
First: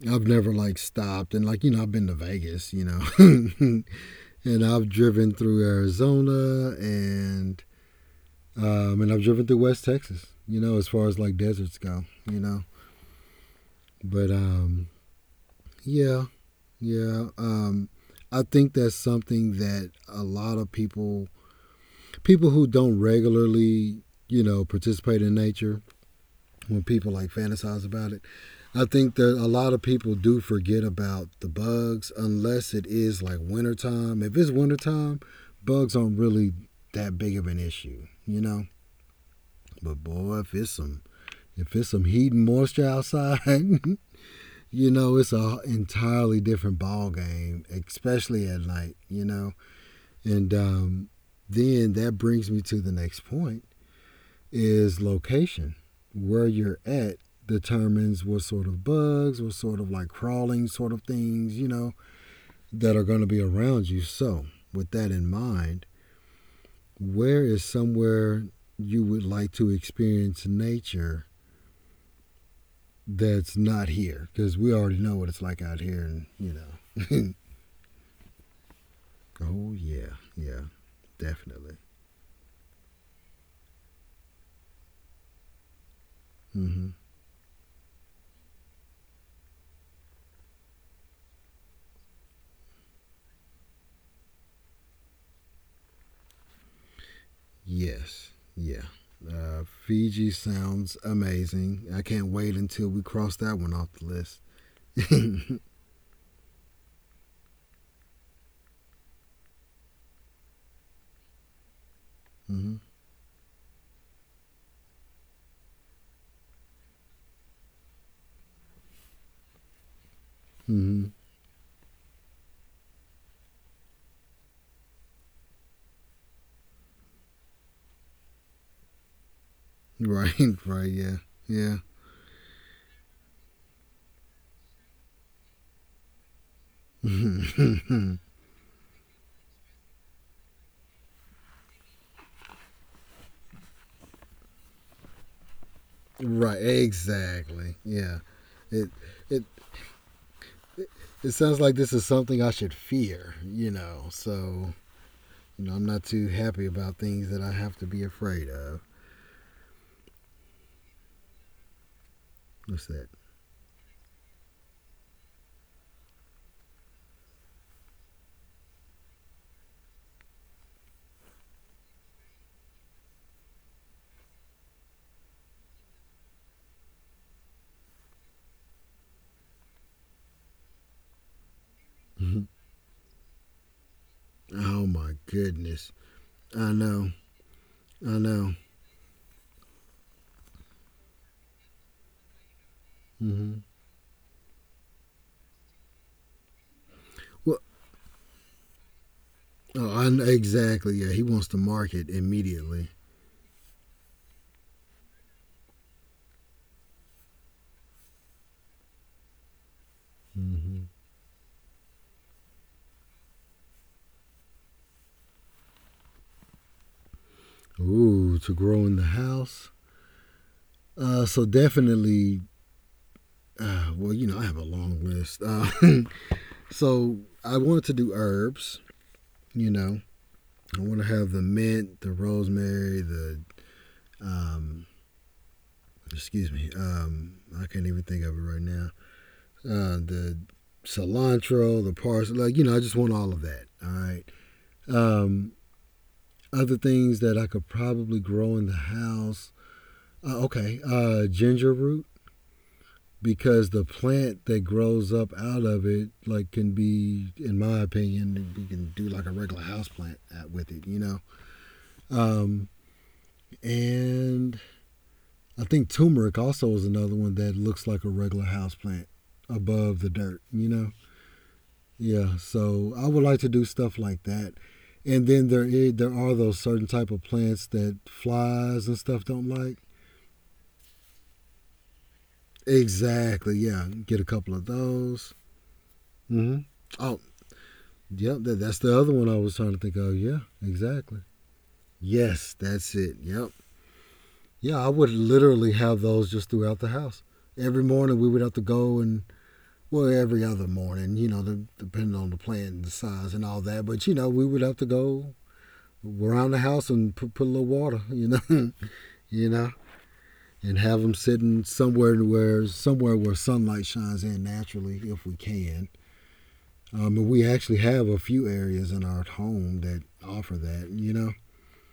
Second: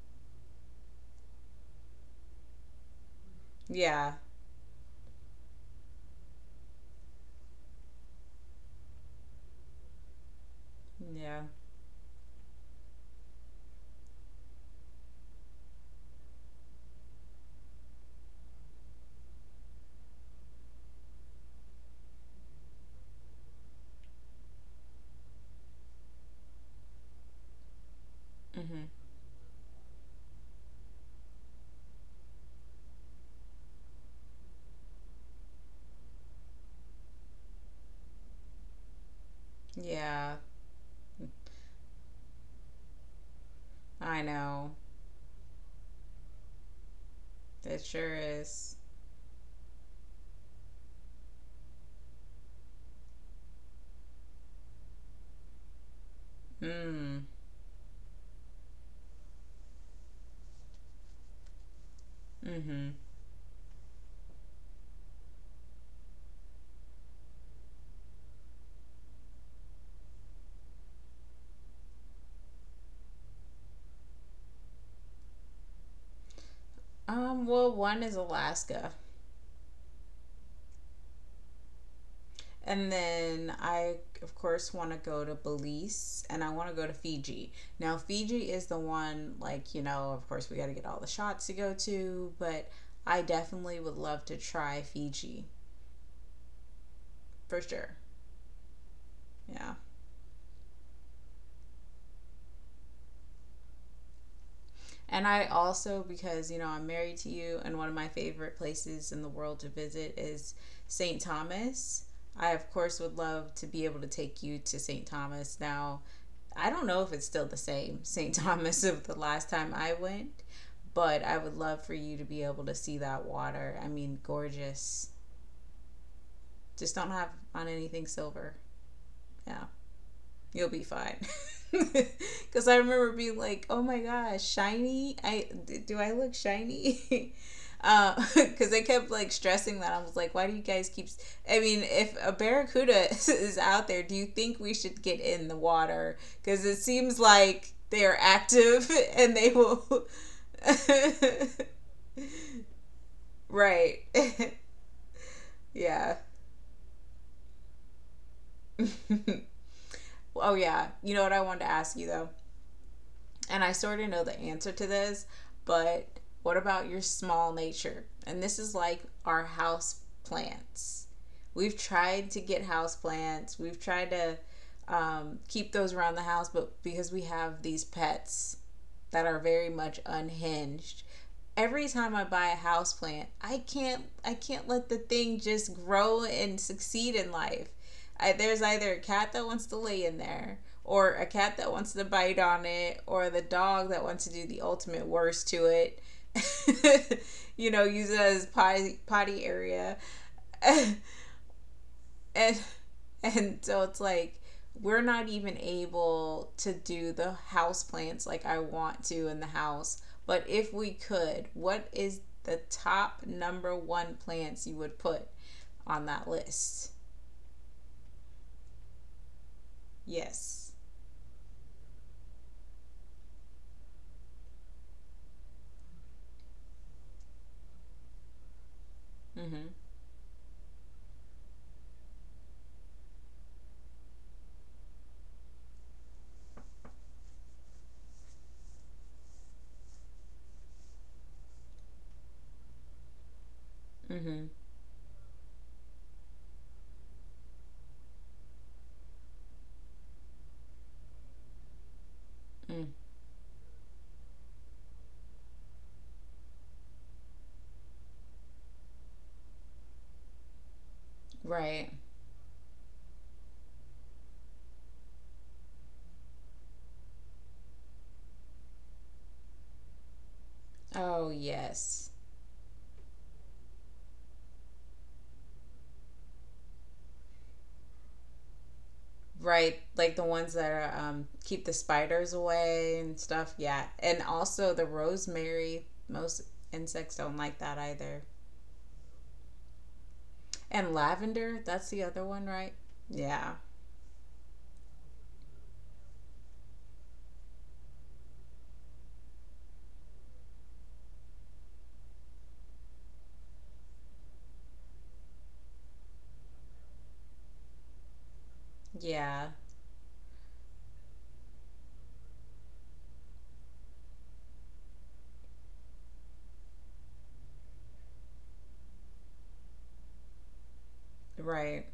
I've never like stopped. And like, you know, I've been to Vegas, you know, yeah, and I've driven through Arizona and I've driven through West Texas. You know, as far as like yeah, deserts go, you know. But yeah, yeah. I think that's something that a lot of people, people who don't regularly, you know, participate in nature, when people like fantasize about it, mm-hmm. I think that a lot of people do forget about the bugs unless it is like wintertime. If it's wintertime, bugs aren't really that big of an issue, you know? But Yeah. boy, if it's some heat and moisture outside, I know. you know it's a entirely different ball game, It sure especially at is. night. You know, and then that brings me to the next point: is location. Where you're at Mm. determines what sort of bugs, what sort of like crawling sort of things, you know, Mm-hmm. that are going to be around you. So, with that in mind, where is somewhere you would like to experience nature that's not here because we already know what it's like out here, and you know. Well, one is Alaska. oh yeah, yeah, definitely. And then of course, want to go to Belize and I want to go to Hmm. Fiji. Now, Fiji is the one, like, you know, of course, we got to get all the shots to go to, but I definitely would love to try Fiji for sure. Yes, yeah. Yeah. Fiji sounds amazing. I can't wait until we cross that one off the list. And I also, because, you know, I'm married to you, and one of my favorite places in the world to visit is St. Thomas. I, of hmm. course, would love to be able to take you to St. Thomas. Now, I don't know if it's still the same St. Thomas of the last time I went, Hmm. but I would love for you to be able to see that water. I mean, gorgeous. Just don't have on anything silver. Yeah, Right, you'll be right, yeah, fine. yeah. Because I remember being like, oh my gosh, shiny. I Do I look shiny? Because I kept like stressing. That I was like, why do you guys keep? I mean, if a barracuda is out there, do you think we should get in the water? right, Because it seems like exactly. they are Yeah, it active and it they will. it sounds like this is something I should fear, you Right. know. So you know, I'm not Yeah. too happy about things that I have to be afraid of. Oh yeah. You know what I wanted to ask you though. What's that? And I sort of know the answer to this, but what about your small nature? And this is like our house plants. We've tried to get house plants. We've tried to keep those around the house, but because we have these pets that are very much unhinged, every time I Mm-hmm. buy a house plant, I can't let Oh the my thing just goodness. grow and I know. succeed in life. I know. There's either a cat that wants to lay in there, or a cat that wants to bite on it, or the Mm-hmm. dog that wants to do the ultimate worst to it. Well, You know, use it as potty potty area. oh, exactly. Yeah, he wants to market and immediately. and so it's like we're not even able to do the house plants like I want to in the house. But if Mm-hmm. we could, what is the top number one plants you would put on that list? Ooh, to grow in the house. Yes. So definitely. Well, you know, I have a long list. So I wanted to do herbs. Mm-hmm. You know, I want to have the mint, the rosemary, the um, excuse me. I can't even think of it right now. The cilantro, the parsley. Like you know, I just want all of that. All right. Mm-hmm. Um, Other things that I could probably grow in the house. Okay, ginger root Mm. because the plant that grows up out of it like can be in my opinion you can do like a regular house plant with it, you know. Right. um, and I think turmeric also is another one that looks like a regular house plant above the dirt, you know. Oh yes. Yeah, so I would like to do stuff like that. And there are those certain type of plants that flies and stuff don't Right. like. Like the ones that are, keep the spiders away and stuff. Exactly. Yeah. Yeah, And get a couple of also the those. rosemary. Most Hmm. insects Oh, don't like that either. yep. That's the other one I was trying to think of. Yeah, And exactly. lavender, that's the other one, Yes, right? that's it. Yep. Yeah. Yeah, I would literally have those just throughout the house. Every morning we would have to go and well, every other morning, you know, the, depending on the plant and the size and all that. But you know, we would have to go around the house and put a little water, you know, Yeah. you know, and have them sitting somewhere where sunlight shines in naturally, if we can. And we actually have a few areas in our home that offer that, you know. Right.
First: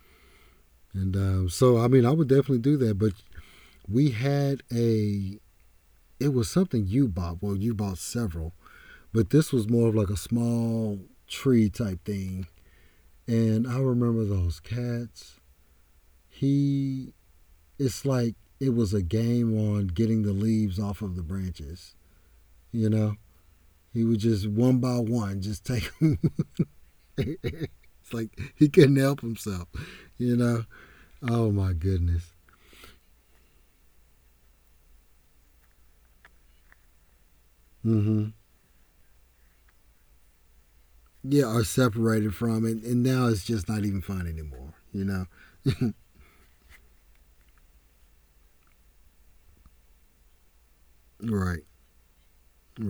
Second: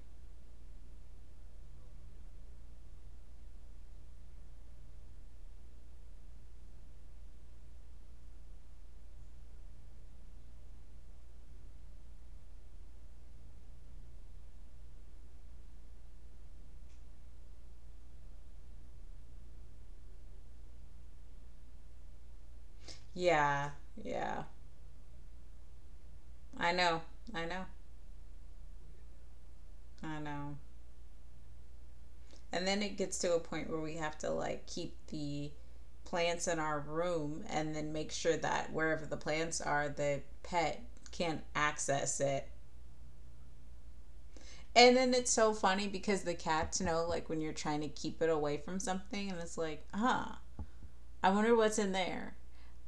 And so, I mean, I would definitely do that. But we had a, it was something you bought. Well, you bought several, but this was more of like a small tree type thing. And I remember those cats. He it's like it was a game on getting the leaves off of the branches. You know, Yeah. he would Yeah. just one by one just take them. I know. I know. it's like he couldn't help himself. I You know. know, oh my goodness. And then it gets to a point where we have to like keep the plants in our room and then make Mm-hmm. sure that wherever the plants are, the pet Yeah, can't are access separated it. from it, and now it's just not even fun anymore. And You then know, it's so funny because the cats know, like, when you're trying to keep it away from something, and it's like, huh, I wonder right, what's in there.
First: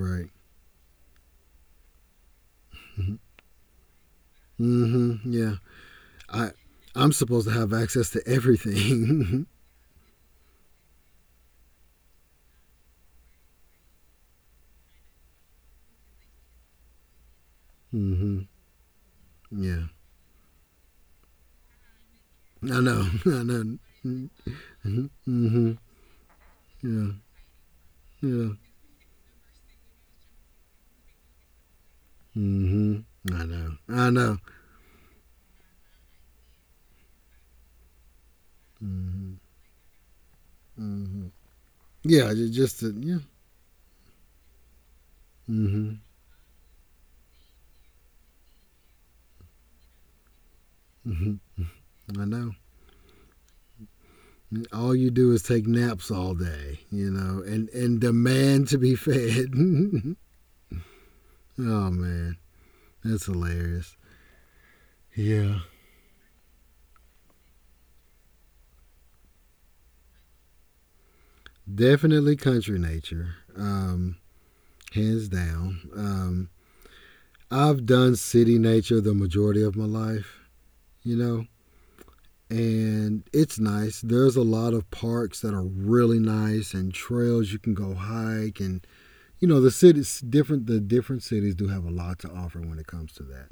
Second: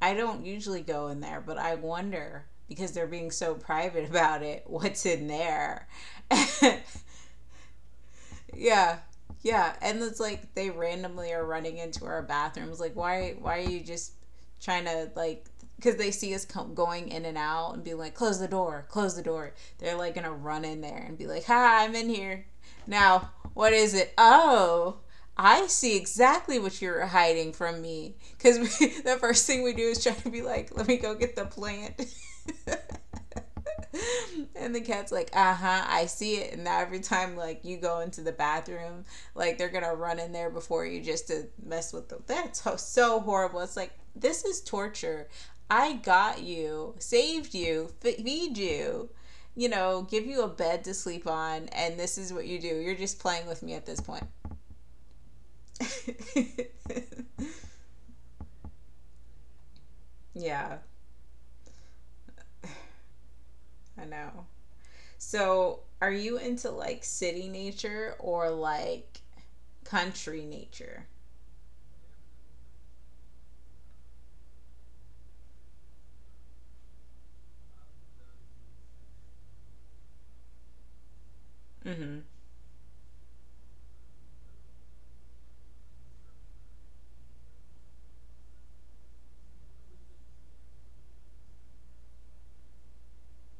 I don't usually go in there, but I wonder, because they're being so private about it, what's in Mm-hmm. Yeah, there. I I'm supposed to have access to Yeah. everything. Yeah. And it's like they randomly are running into our bathrooms. Like, why are you just trying to like, because they see us going in and out and be like, close mm-hmm. the door, close the door. Yeah, They're like gonna run in there and be like, hi, I'm in here. I know, Now, I know. what is it? Mm-hmm. Oh, I Mm-hmm. see exactly what you're Yeah. hiding from me. Yeah. Because the first thing we do is try to be like, let me go get the plant. Mm-hmm. I know. I know. And the cat's like, uh huh, I see it. And now every time like you go into the bathroom, Mm-hmm. like they're gonna run in there before you Mm-hmm. just to mess with them. Yeah. That's so, Just to, so yeah. horrible. It's like this is torture. Mm-hmm. I got you, saved you, feed you, you know, give you a bed to sleep on, Mm-hmm. and this I is what know. you do. You're just playing with me at this point. All you do is take naps all day, you know, and demand to be fed. Yeah, oh man, that's hilarious. I know. Yeah. So, are you into like city nature or like country nature? Definitely country nature. Hands down. I've done city nature the majority of my life. You know, Mm-hmm. and it's nice. There's a lot of parks that are really nice and trails you can go hike, and you know, the cities different, the different cities do have a lot to offer when it comes to that.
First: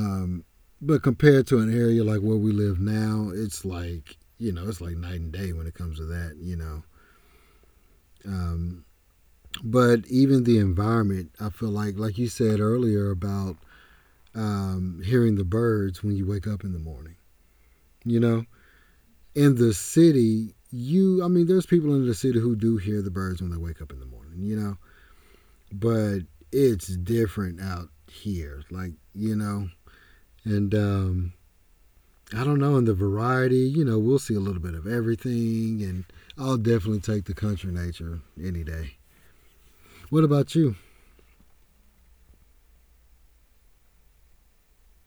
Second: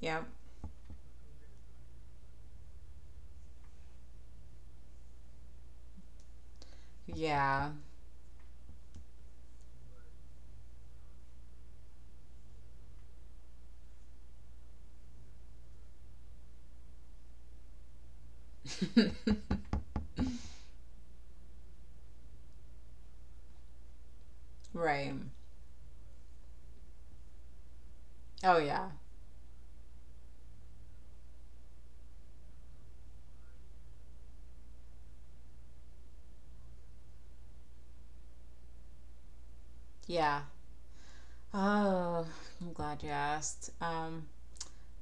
Yep. but compared to an area like where we live now, it's like, you know, it's like night and day when it comes to that. You know, Yeah. um, but even the environment, I feel like you said earlier about hearing the birds when you wake up in the morning. You know, in the city, you I mean, there's people in the city who do hear the birds when they wake up in the morning, you know. Right. But it's different out Oh here, like, yeah. you know, and I don't know. In the variety, you know, we'll see a little bit of everything, and I'll definitely take the country nature any day. What Yeah. about you? Oh, I'm glad you asked.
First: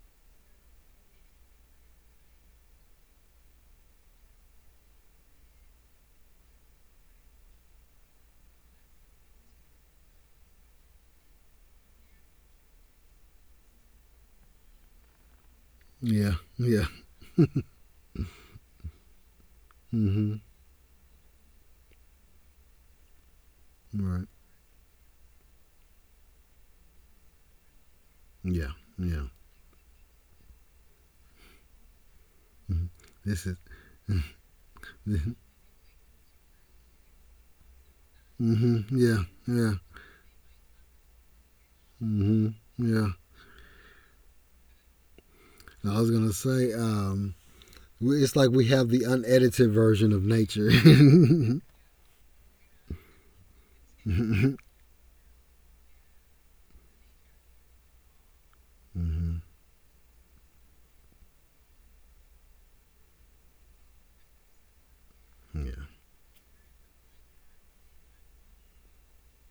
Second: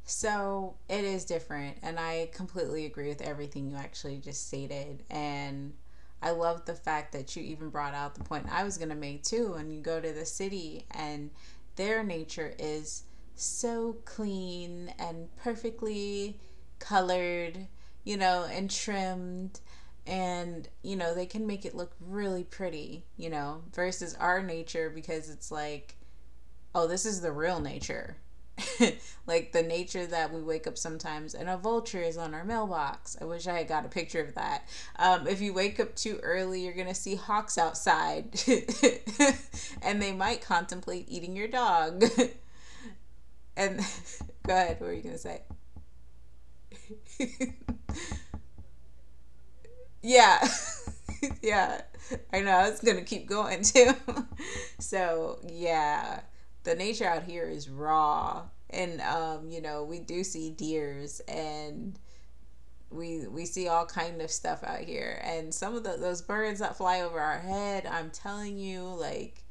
So it is different, and I completely agree with everything you actually just stated. And I love the fact that you even brought out the point I was going to make too. When you go to the city, and their nature is so clean and Yeah, perfectly yeah, colored, you know, and trimmed. mm-hmm, And, you know, they can make it look really pretty, you know, versus right, our nature because it's like, oh, this is the real nature. yeah, yeah. Like the nature that we wake up sometimes and a vulture is on our Mm-hmm. mailbox. I This wish I is, had got a picture of that. If you wake up too early, you're going to see hawks outside mm-hmm, yeah, yeah, and they might contemplate eating your dog. mm-hmm, yeah. And go ahead, what were you going to say? I was gonna say, it's like we have the unedited version of Yeah. nature. Mm-hmm. Yeah, I know. I was gonna keep going too. So yeah, the nature out here is raw, and Mm-hmm. You know, we do see deers and we see all kind of stuff out here, and some of Yeah. Those birds that fly over our head. I'm telling you, like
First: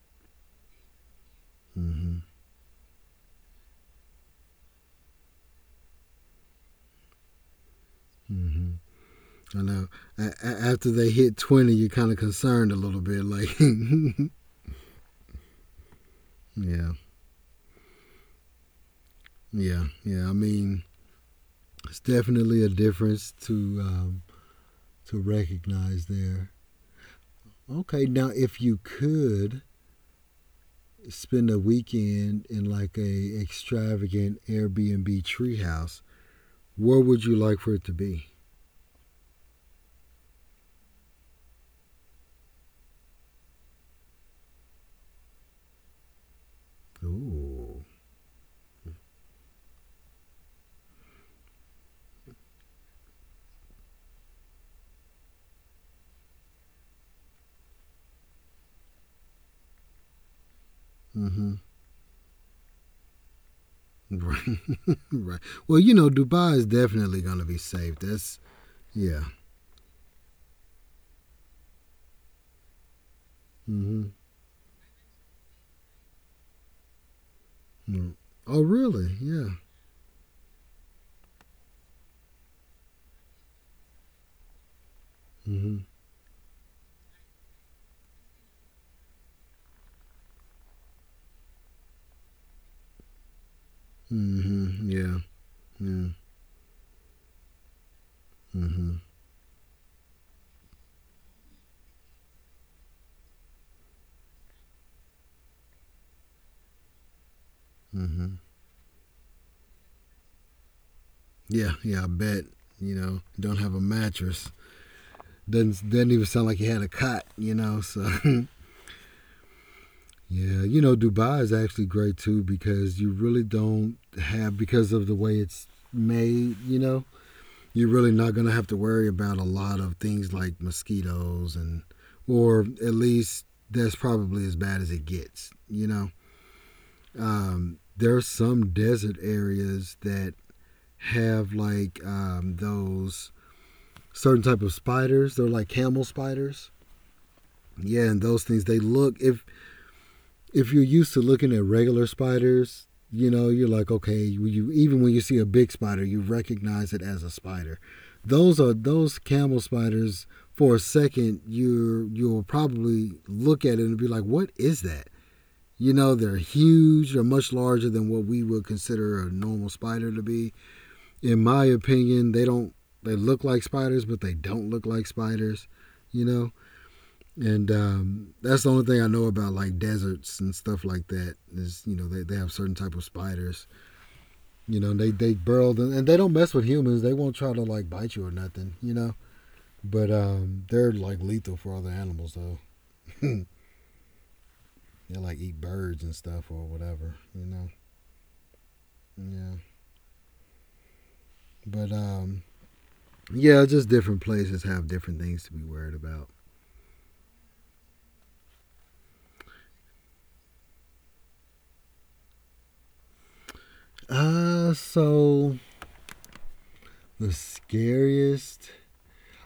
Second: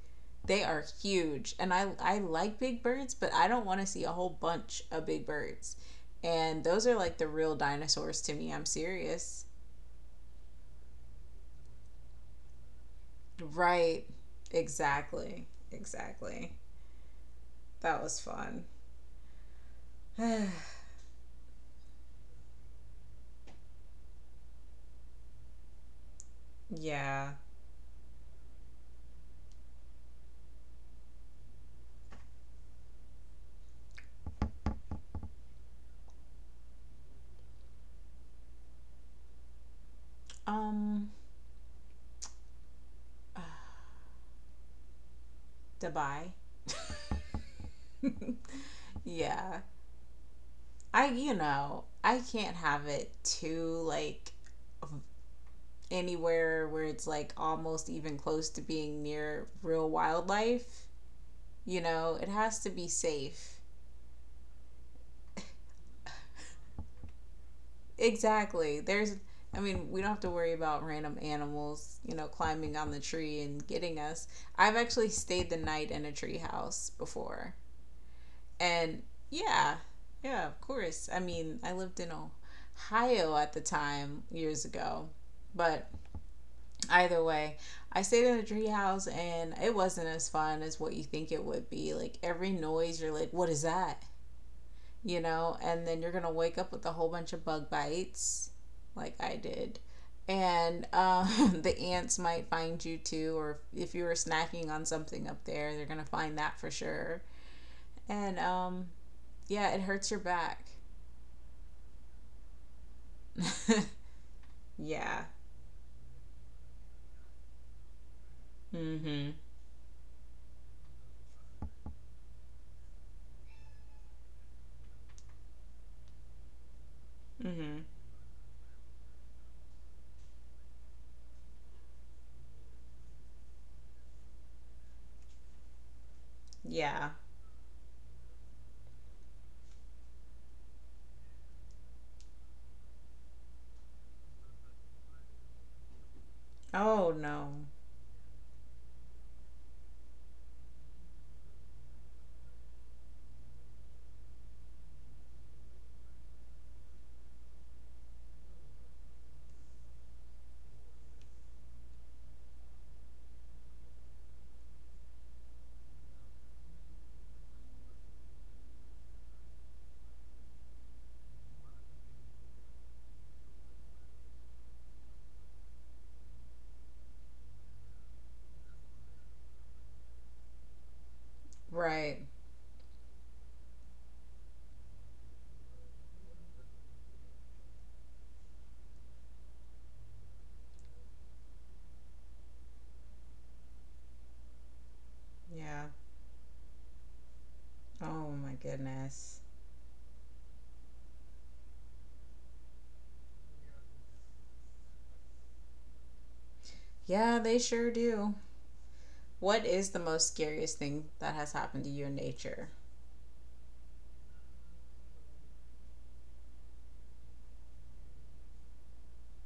they are huge, and Mm-hmm. I like big birds, but I don't want to see a whole bunch of big birds. And those are like the real dinosaurs to me. I'm Mm-hmm. serious. I know. After they hit 20, you're kind of concerned a little bit. Like, Right. Exactly. Exactly. yeah, That was fun. yeah, yeah. I mean, it's definitely a difference um, to recognize there. Yeah. Okay, now if you could spend a weekend in like a extravagant Airbnb treehouse, where would you like for it to be? Um uh, Dubai. Ooh. Yeah. I You know, I can't have it too like anywhere where it's like almost even close to being near real wildlife. Mm-hmm. You know, it has to be safe. Right. Right. Well, you know, Dubai is definitely going to be safe. That's, Exactly. There's, yeah. I mean, we don't have to worry about random animals, you know, climbing on the tree and getting Mm-hmm. us. I've actually stayed the night in a tree house before. Mm. Oh, And really? Yeah. yeah, yeah, of course. I mean, I lived in Ohio at the time years ago. Mm-hmm. But either way, I stayed in a treehouse and it wasn't as fun as what you think it would be. Like every noise, you're like, what is that? Mm-hmm. Yeah. You know, and then Yeah. you're going to wake up with a whole bunch of bug bites, Mm-hmm. like I did. And the ants might find you too, or if you were snacking on something up there, they're going to find that for sure. Mm-hmm. And yeah, it hurts your back. Yeah. Yeah, I bet. You know, don't have a mattress. Yeah. Doesn't even sound like you had a cot. You know. So. Mm hmm. Yeah. You know, Dubai is actually great too because you really don't have, because of the way it's made. You know, Mm hmm. you're really not going to have to worry about a lot of things like mosquitoes, and or at least that's probably as bad as it gets, you know. Yeah. There are some desert areas that have like those certain type of spiders, they're like camel spiders. Oh, no. Yeah, and those things, they look, if you're used to looking at regular spiders, you know, you're like, okay, you, even when you see a big spider, you recognize it as a spider. Those are those camel spiders. For a second, you'll probably look at it and be like, what is that? You know, they're huge. They're much larger than what we would consider a normal spider to be. In my opinion, they don't. They look like spiders, but they don't look like spiders. You know, and that's the only thing I know about like deserts and stuff like that is, you know, Right. they have certain type of spiders, you know, and they burrow them, and they don't mess with humans, they won't try to like bite you or nothing, you know. But they're like lethal for other animals though. They like eat Yeah. birds and stuff or whatever, you know. Oh, my goodness. Yeah, but yeah, just different places have different things to be worried about. Yeah, they sure do. What is the most scariest thing that has happened to you in nature? So the scariest,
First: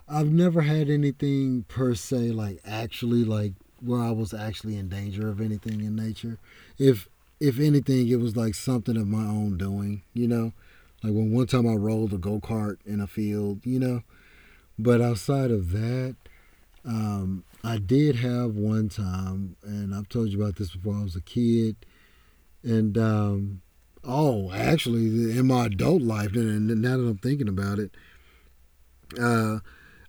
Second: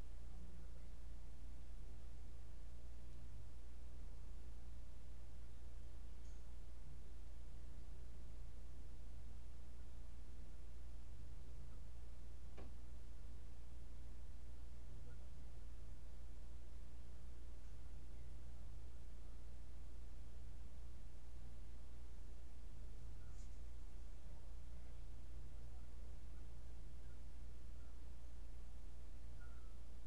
I've never had anything per se, like, actually, like where I was actually in danger of anything in nature. If if anything, it was like something of my own doing, you know. Like, when one time I rolled a go kart in a field, you know. But outside of that, I did have one time, and I've told you about this before. I was a kid, and oh, actually, in my adult life, and now that I'm thinking about it, uh,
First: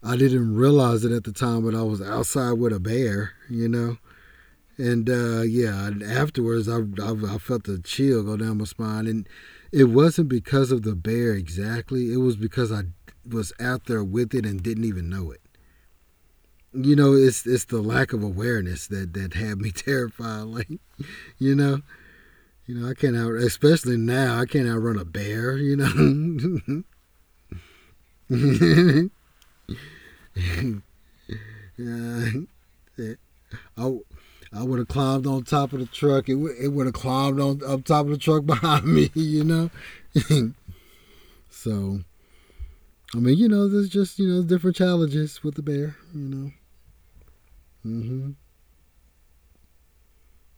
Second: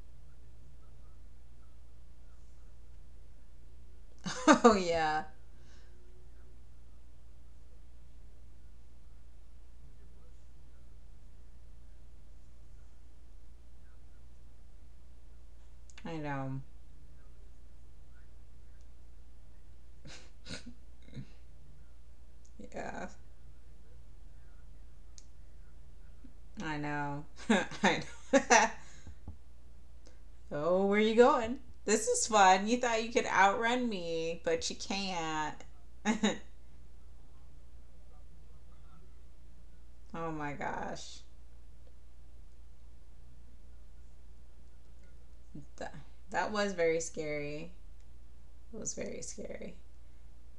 I didn't realize it at the time, but I was outside with a bear, you know. Oh, And yeah. Yeah, afterwards, I felt the chill go down my spine, and it wasn't because of the bear exactly. It was because I was out there with it and didn't even know it. I know. You know, it's the lack of awareness that had me terrified. Like, you know, you know, I Yeah. can't out, especially now, I can't outrun a bear. You I know. know. I know. Oh, where Yeah, you going? This is fun. You thought you yeah, could outrun I, me, I but you would have climbed on can't. top of the truck. It, w- it would have climbed on up top of the truck behind me, you know? Oh my gosh. So, I mean, you know, there's just, you know, different challenges with the That, bear, you know? that was very scary. Hmm. It was very scary.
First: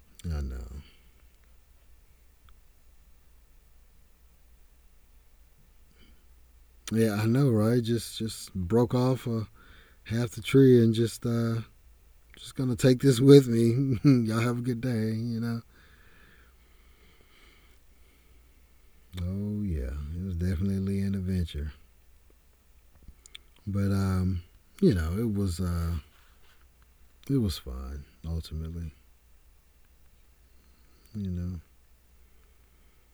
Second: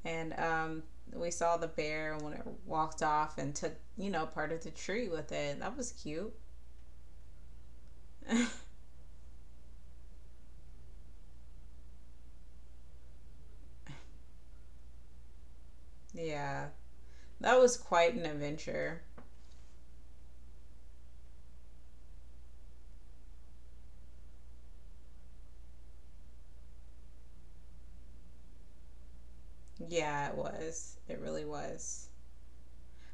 And I know. We saw the bear when it walked off and took, you know, part of the tree with it. That was cute. Yeah, I know, right? Just broke off half the tree and just gonna take this with me. Y'all have a good day, you know. Yeah. That was quite an adventure. Oh yeah, it was definitely an adventure, but you know, it was fun ultimately, Yeah, it was. It you really know. was.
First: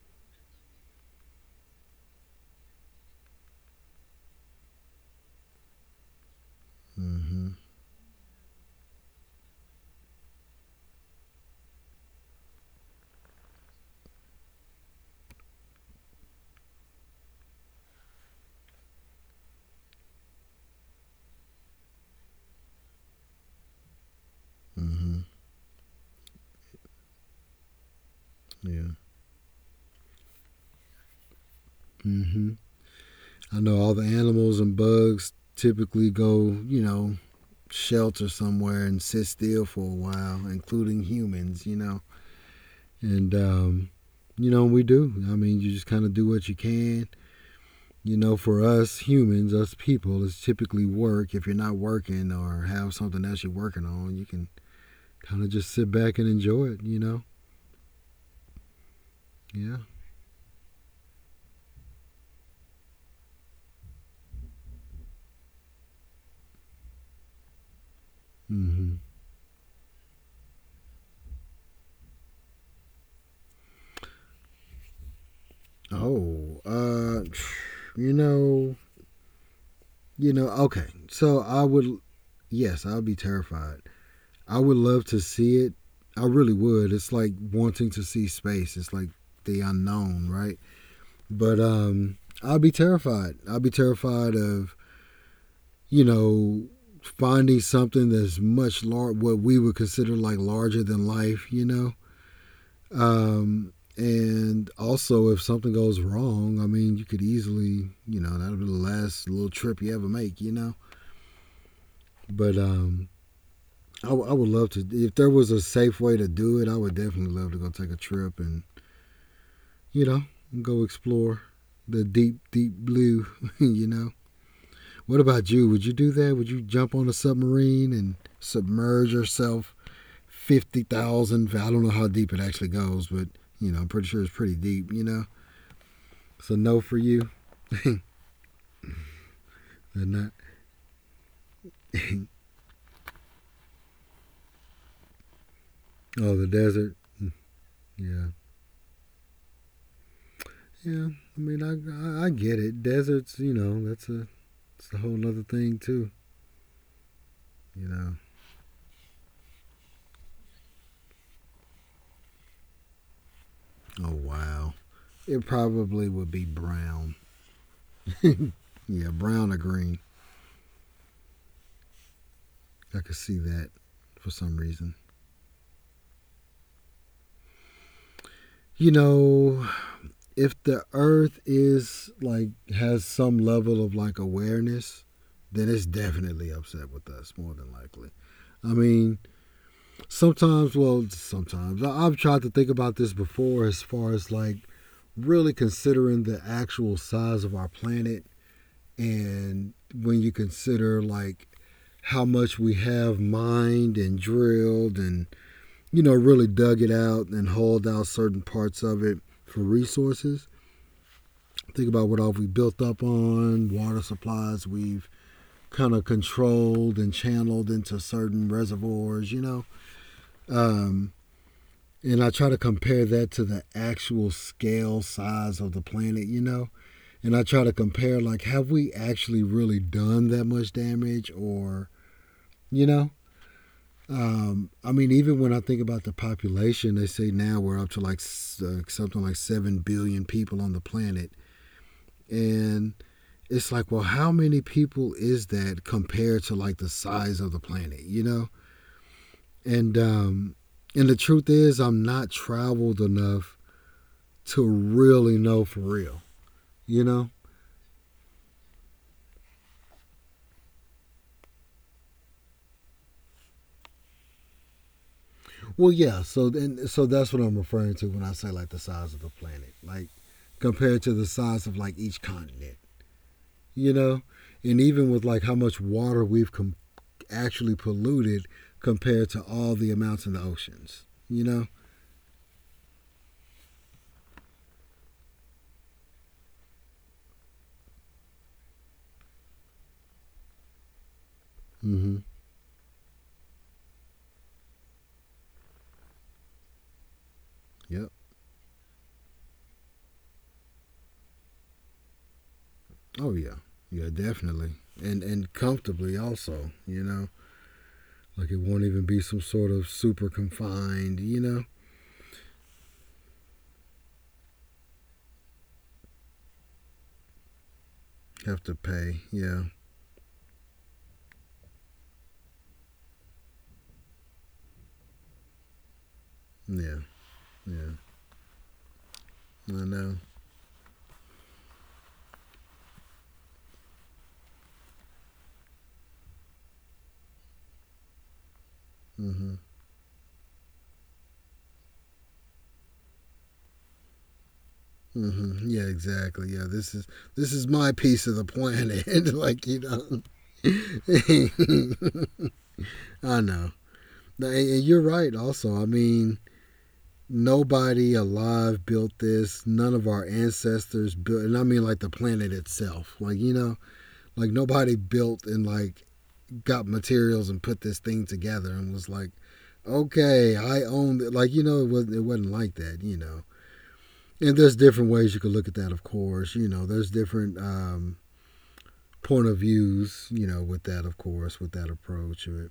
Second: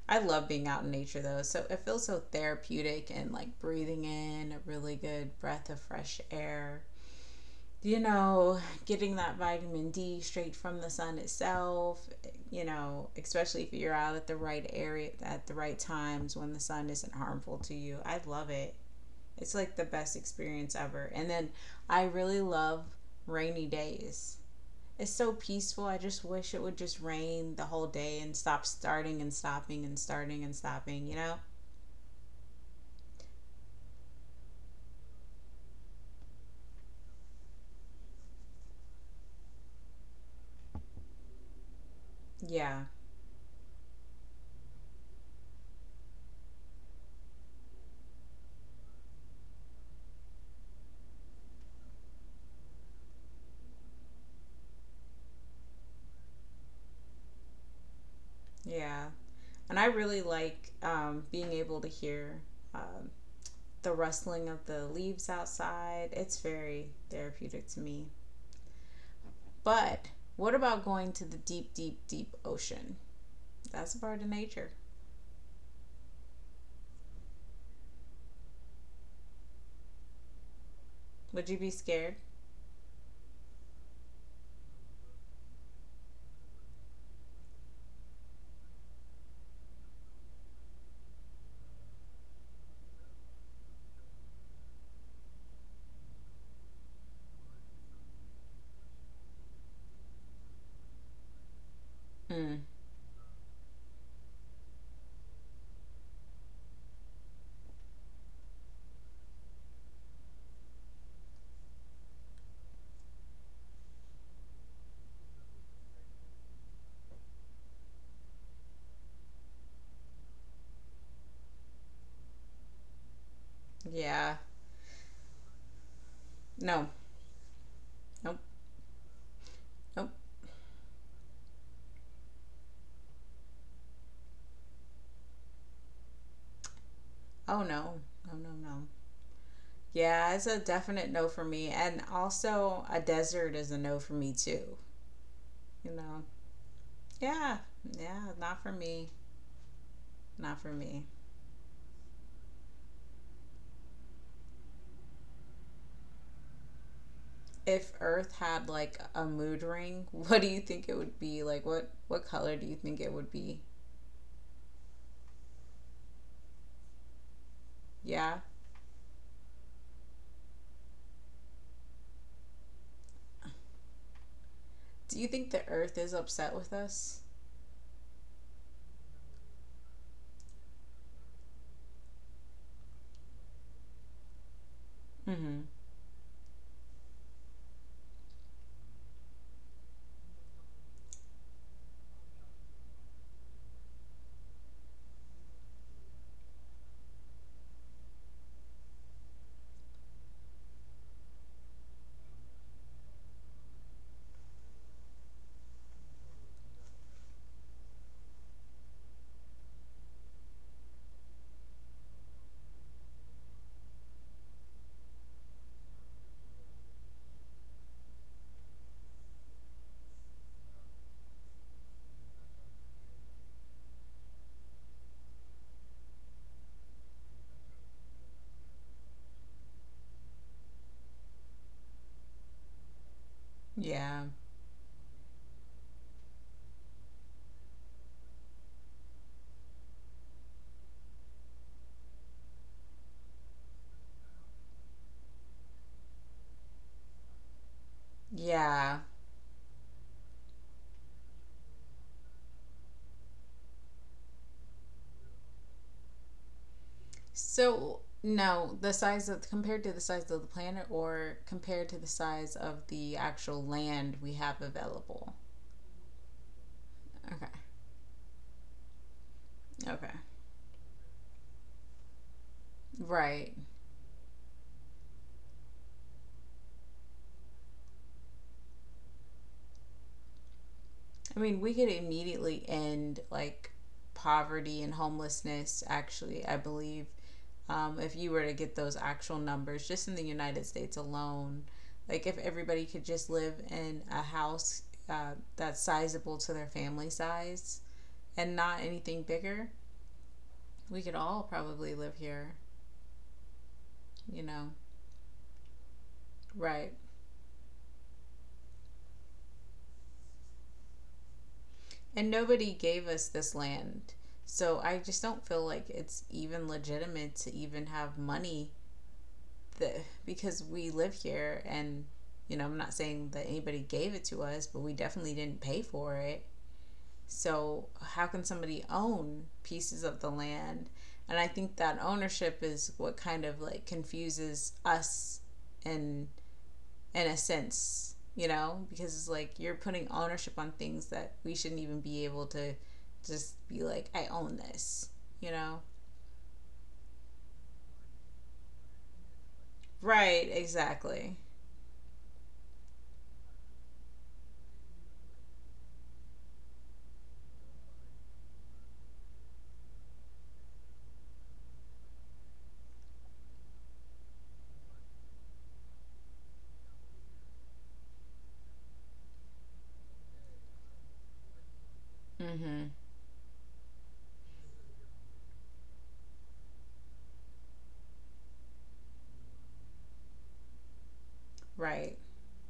I love being out in nature though. So it feels so therapeutic and like breathing in a really good breath of fresh air. Mm hmm. You know, getting that vitamin D straight from the sun itself, you know, especially if you're out at the right area at the right times when the sun isn't harmful to you. I love it. It's like the best experience ever. And then I really love rainy days. It's Mm-hmm. so peaceful. I just wish it would just rain the whole day and stop Yeah. starting and stopping and starting and stopping, you know? Mm-hmm. I know all the animals and bugs typically go, you know, shelter somewhere and sit still for a while, including humans, you know. Yeah, And, you know, we do. I mean, you just kind of do what you can. You know, for us humans, us people, it's typically work. If you're not working or have something else you're working on, you can kind of just sit back and enjoy it, you know? yeah. Yeah. And I really like being able to hear um, the rustling of the leaves outside. It's very therapeutic to me. Mm-hmm. But what about going to the deep, deep, deep ocean? That's a part of nature. Oh, you know, you know, okay. So Would you be scared? yes, I'd be terrified. I would love to see it. I really would. It's like wanting to see space. It's like the unknown, right? But I'd be terrified. I'd be terrified of, you know, finding something that's much large, what we would consider like larger than life, you know? Mm, And also, if something goes wrong, I mean, you could easily, you know, that'll be the last little trip you ever make, you know? But I would love to. If there was a safe way to do it, I would definitely love to go take a trip and, you know, go explore the deep, deep blue, you know. yeah. What about you? Would you do that? Would you No. jump on a submarine and Nope. submerge yourself Nope. 50,000? I don't know how deep it actually goes, but, you know, I'm pretty sure it's pretty deep, you know. So, no for you. Oh, no. And No, no, no. not. Yeah, it's a definite no for me. And also, a desert is a no for me too. You know? Oh, the desert. Yeah. Yeah. Yeah, not for me. Not for me. Yeah. I mean, I get it. Deserts, you know, that's a, it's a whole other thing, too, you If know. Earth had like a mood ring, what do you think it would be? Like what color do you think it would be? Oh wow. It probably would be brown. Yeah. Yeah, brown or green. I could see that for some reason. Do you think the Earth is upset with us? You know, if the earth is like has some level of like awareness, Mhm. then it's definitely upset with us more than likely. I mean, sometimes have tried to think about this before as far as like really considering the actual size of our planet, and when you consider like how much we have mined and drilled and, you know, really dug it out and hauled out certain parts of it for resources. Think about what all we built up on, water supplies we've kind of controlled and channeled into certain reservoirs, you know. um, and I try to compare that to the actual scale size of the planet, you know, and I try to compare like, have we actually really done that much damage? Or you know. Yeah. I mean, even when I think about the population, they say now we're up to like something like 7 billion people on the planet. And it's like, well, how many people is that compared to like the size of the planet, you know? Yeah. And, um, and the truth is, I'm not traveled enough to really know for real, you know? So, no, the size of compared to the size of the planet or compared to the size of the actual land we have available. Well, yeah. So then, so that's what Okay. I'm referring to when I say like the size of the planet, like Okay. compared to the size of like each continent, Right. you know, and even with like how much water we've actually polluted compared to all the amounts in the oceans, I you mean, know. we could immediately end like poverty and homelessness, actually, I believe. If you were to get those actual numbers just in the United States alone, Mm-hmm. like if everybody could just live in a house that's sizable to their family size Yep. and not anything bigger, we could all probably live here, Oh yeah. Yeah, you know? definitely. And comfortably also, Right. you know. Like it won't even be some sort of super confined, you know. And nobody gave us this land. So I just don't feel like it's even legitimate to even have Have money to pay. Yeah. the because we live here and you know, I'm not saying that anybody gave it to us, but we definitely didn't pay for it. Yeah. So, Yeah. how can somebody own I pieces know. of the land? And I think that ownership is what kind of like confuses us in in a sense, you know, because it's Mm-hmm. like you're putting ownership on things that we shouldn't even be able to just be like I own this, you Mm-hmm. know. Yeah, exactly. Yeah, this is my piece of the planet. Like, you Right, exactly. know, I know. And you're right, also. I mean, nobody alive built this. None of our ancestors built, and I mean, like the planet itself. Like, you know, like nobody built and like got materials and put this thing together and was like, okay, I own it. Like, you know, it Mm wasn't like mhm. that, you know. And there's different ways you could look at that, of course. You know, there's different point of views, you know, with that, of course, with that Right. approach.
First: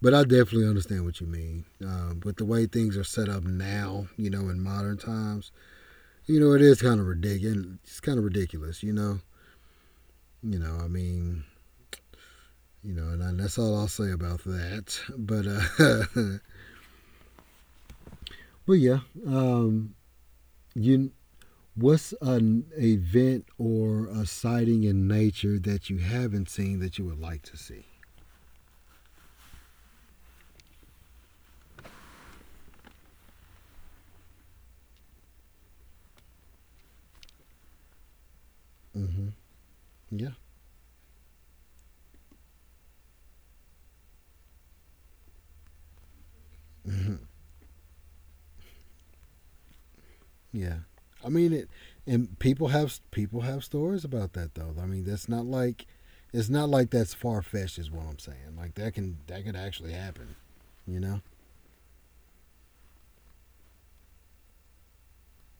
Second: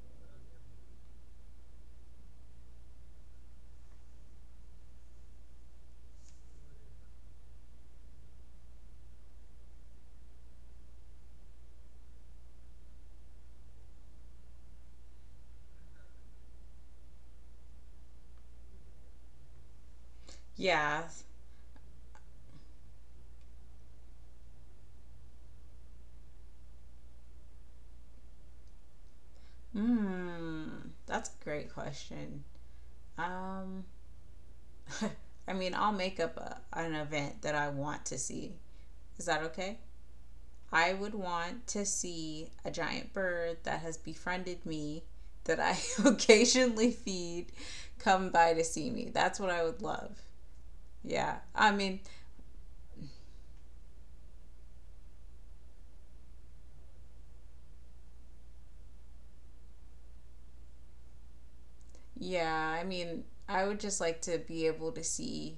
But I definitely understand what you mean. With the way things are set up now, you know, in modern times, you know, it is kind of ridiculous. It's kind of ridiculous, you know. You know, I mean, you know, and that's all I'll say about that. But but yeah, um, Yeah. you. What's an event or a sighting in nature that you haven't seen that you would like to see? Mm, that's a great question. Um, I mean, I'll make up a, an event that I want to see. Is Hmm. that okay? Yeah. I would want to see a giant bird that has befriended me, that I occasionally feed, come by to see me. That's what I would love. Yeah. I Yeah. mean it I mean, and people have stories about that though. I mean that's not like it's not like that's far fetched is what I'm saying. Like that could actually happen, you know? yeah, I mean, I would just like to be able to see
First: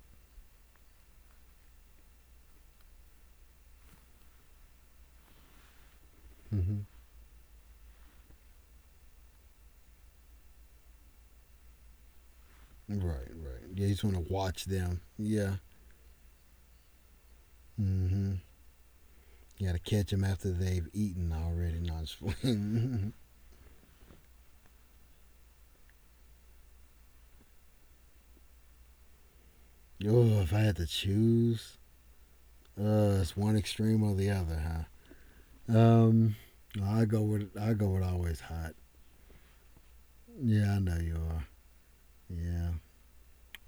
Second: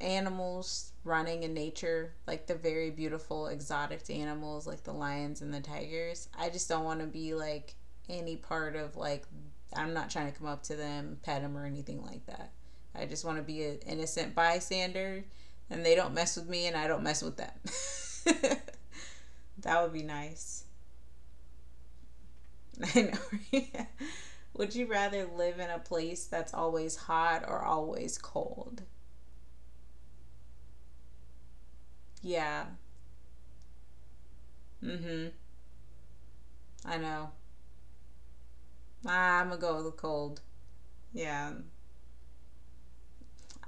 animals running in nature, like the very beautiful exotic animals like the lions and the tigers. I just Mm-hmm. don't want to be like any part of like I'm not trying to come up to them, pet them or anything like that. I just Right, want to right. be an Yeah, you just want to innocent watch them. bystander Yeah. and they don't mess with me and I don't mess with Mm-hmm. them. You got to That would be catch them after nice. they've eaten already. No, just I know. Would you rather live in a place that's always hot or always cold? oh, if I had to choose, Yeah. It's one extreme or the other, huh? Mhm. I I go know. with I go with always hot. I'm gonna go with the cold. Yeah, I know you are. Yeah. Yeah,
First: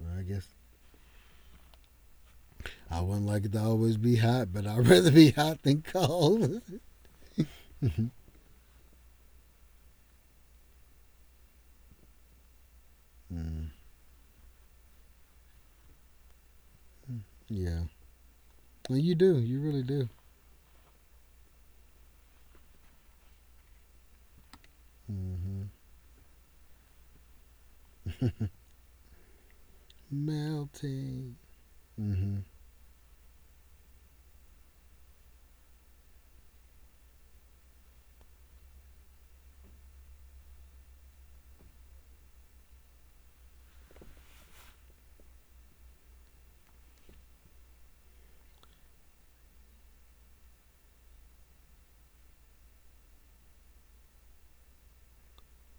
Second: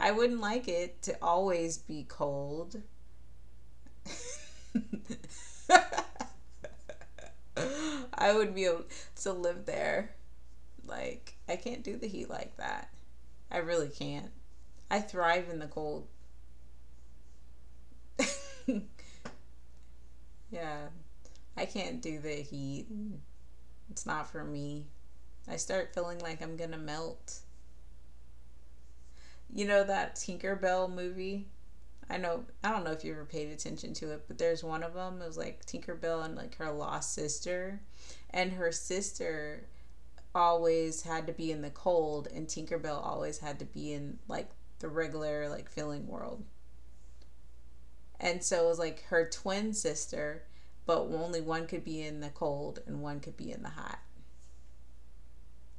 well, I wouldn't guess like it to always be cold. I wouldn't like it to always be hot, but I'd rather be hot than cold. I would be able to live there. Like, I can't do the heat like that. I mm, really can't. I thrive in the cold. yeah. Well, you do. You really do. Yeah. I can't do the heat. It's not for me. I Mm-hmm. start feeling like I'm gonna melt. You know that Tinkerbell Melting. movie? I Mm-hmm. know I don't know if you ever paid attention to it, but there's one of them. It was like Tinkerbell and like her lost sister, and her sister always had to be in the cold, and Tinkerbell always had to be in like the regular like feeling world. And so it was like her twin sister, but only one could be in the cold and one could be in the hot.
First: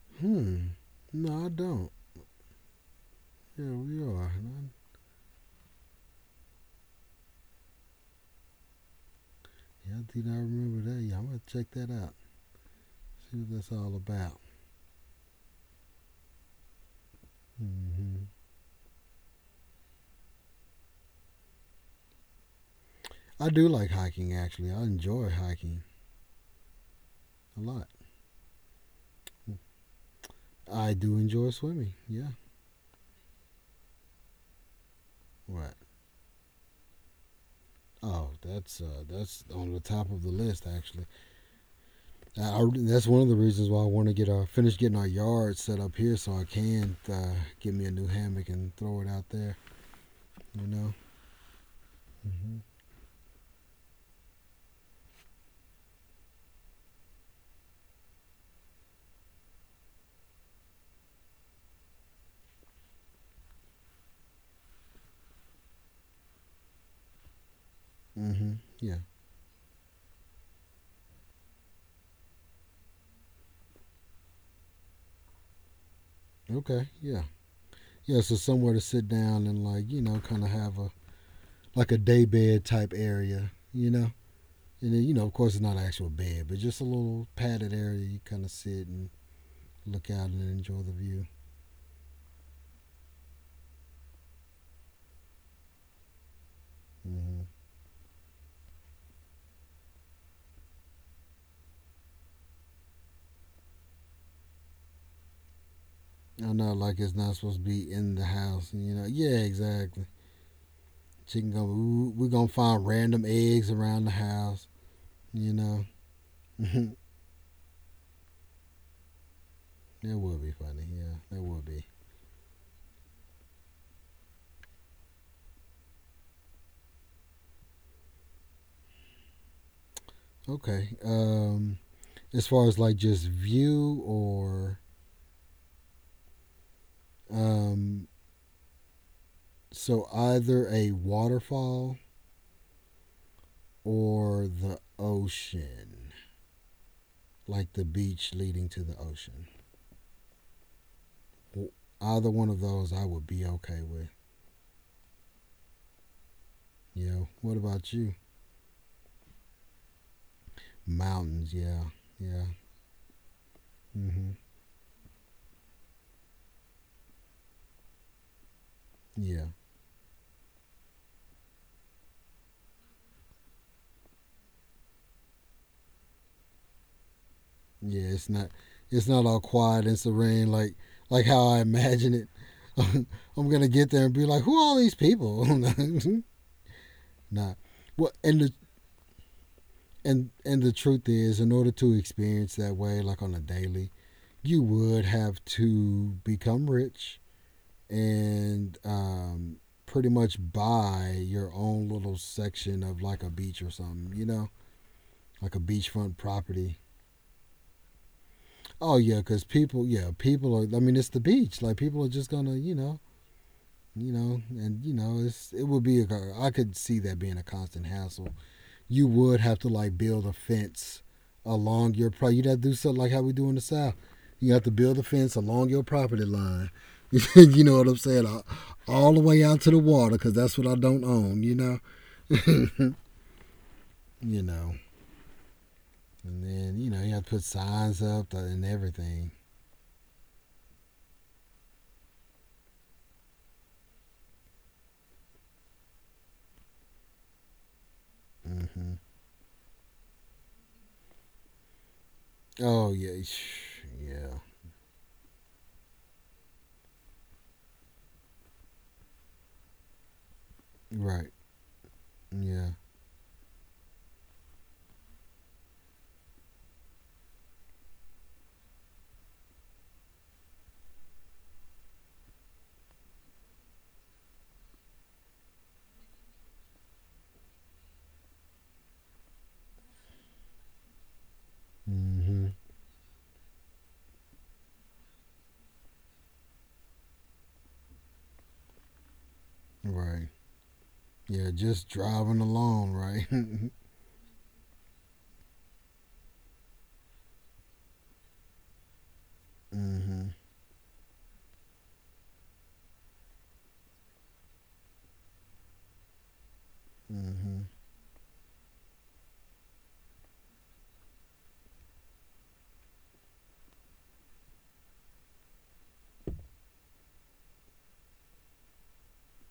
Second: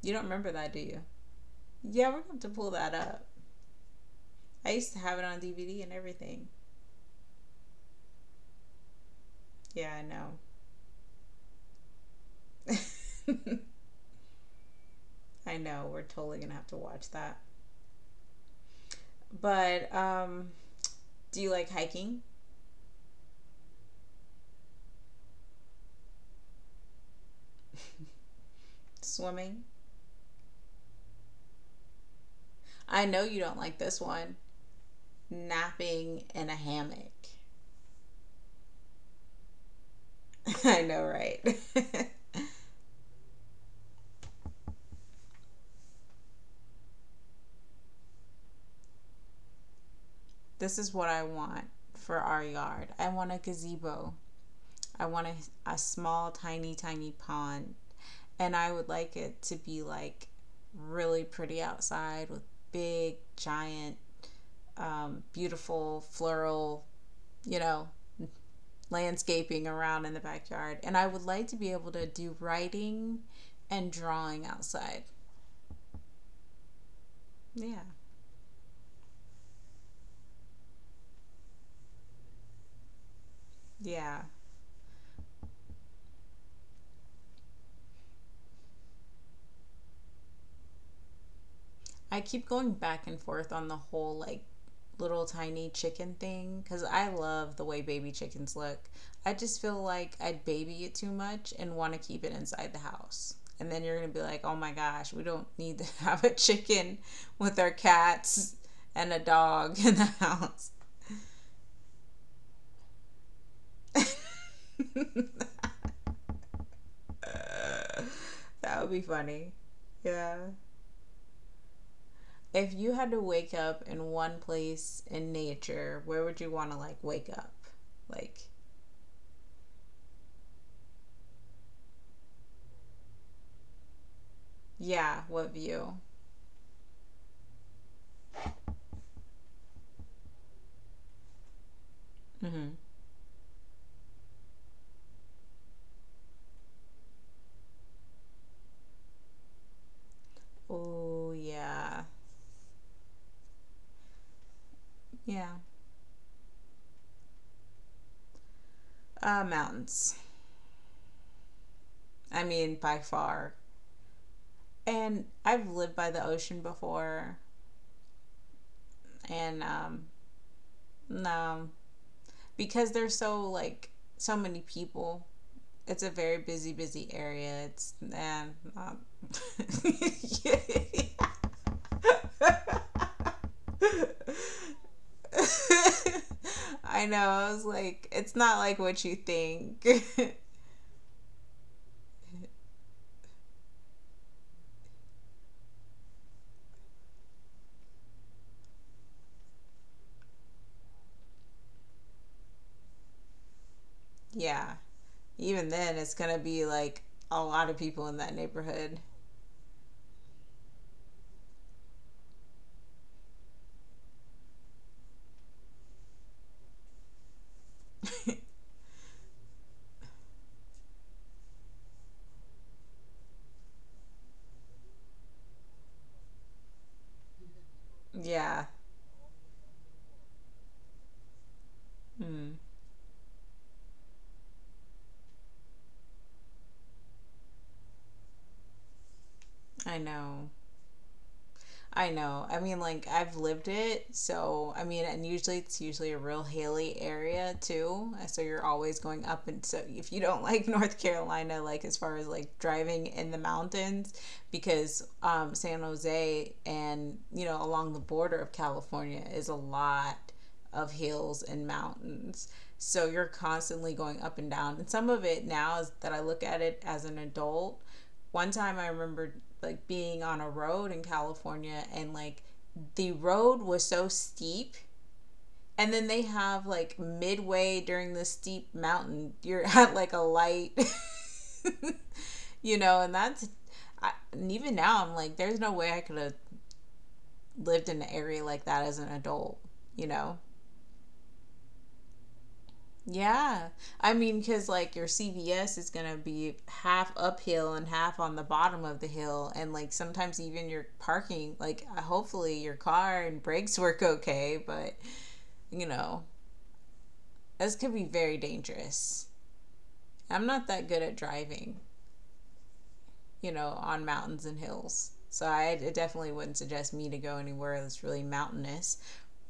You don't remember Hmm. that, do you? No, I don't. Yeah, we're gonna have to pull that up. Yeah, we are. I used to have it on DVD and everything. Yeah, Yeah, I I did know. not remember that. Yeah, I'm going to check that out. See what that's all about. I know. We're totally gonna have to watch that. Mm-hmm. But do you like hiking, I do like hiking, actually. I enjoy hiking a lot. swimming? I do enjoy swimming. Yeah. I know you don't like this one. Right. Napping in a hammock. Oh, that's on the top of the list, I know, actually. right? That's one of the reasons why I want to get our finish getting our yard set up here so I can get me a new hammock and throw it out there. You This is know. what I want for our Mm-hmm. yard. I want a gazebo. I want a small, tiny, tiny pond. And I would like it to be like really pretty outside with big, giant, beautiful floral, you know, Mm-hmm. Yeah. landscaping around in the backyard, and I would like to be able to do writing and drawing outside. Okay. Yeah. Yeah. Yeah. So somewhere to sit down and like you know kind of have a like a day bed type area. You know. Yeah. And then you know of course it's not an actual bed but just a little padded area you kind of sit and look out and enjoy the view. I keep going back and forth on the whole like little tiny chicken thing because I Mm-hmm. love the way baby chickens look. I just feel like I'd baby it too much and want to keep it inside the house. And then you're going to be like, oh my gosh, we don't need to have a I know chicken like it's not supposed with to our be in the cats house. You know. and a Yeah. dog in the Exactly. house. Chicken can go. We're gonna find random eggs around the house. You know, that That would be funny. would Yeah. be funny. Yeah, that would be If you had to wake up in one place in nature, where would you want to like wake up? Like, okay. As far as like just view or yeah, what view? um, so either a waterfall Mm-hmm. or the ocean, like the beach leading to the ocean. Oh, yeah. Either one of those, I would be okay with. Yeah. Yeah. What about you? Mountains. Mountains. Yeah. I Yeah. mean, by far. Mm-hmm. And I've lived by the ocean before, Yeah. and no, because there's so like so many people. It's a very busy, busy area. It's Yeah, and it's not all quiet and serene like how I imagine it. I'm gonna get there and be like, who are all these people? I know. I nah. was like, Well, it's and the not like what you think. and and the truth is, in order to experience that way, like on a daily, you would have to become rich and pretty much buy your own little section of like a beach or something. You know, Yeah. like a Even then, it's beachfront going to be property. like a lot of people in that neighborhood. Oh yeah, because people, yeah, people are. I mean, it's the beach. Like people are just gonna, you know, and you know, it's it would be. A, I could see that being a constant hassle. You would have to like build a fence along your property. You'd have to do something like how we do in the south. You have to build a fence along your property line. you know what I'm saying? Yeah. All the way out to the water, because that's what I don't own. Mm, You know, and then you know you have to put signs up and everything. I know. I know. I mean, like I've lived it, so I mean, and usually it's usually a real hilly area too. So you're Hmm. always going up, and so if you don't like North Carolina, like as far as like Oh driving yeah, in the mountains, yeah, because San Jose and you know along the border of California is a lot of right. hills and mountains. Yeah. So you're constantly going up and down, and some of it now is that I look at it as an adult one time I remember like being on a road in California and like the road was so steep and then they have like midway during the steep mountain you're at like a light Hmm. you know and that's I, and even now I'm like there's no way I could have lived in an area like that as an adult you Right. know. Yeah, just driving alone, right? Yeah. Hmm. I mean, because like your CVS is going to be half uphill and half on the bottom of the hill. And like sometimes even your parking, like hopefully your car and brakes work okay. But, you know, Hmm. this could be very dangerous. I'm not that good at driving, you know, on mountains and hills. So I definitely wouldn't suggest me to go anywhere that's really mountainous.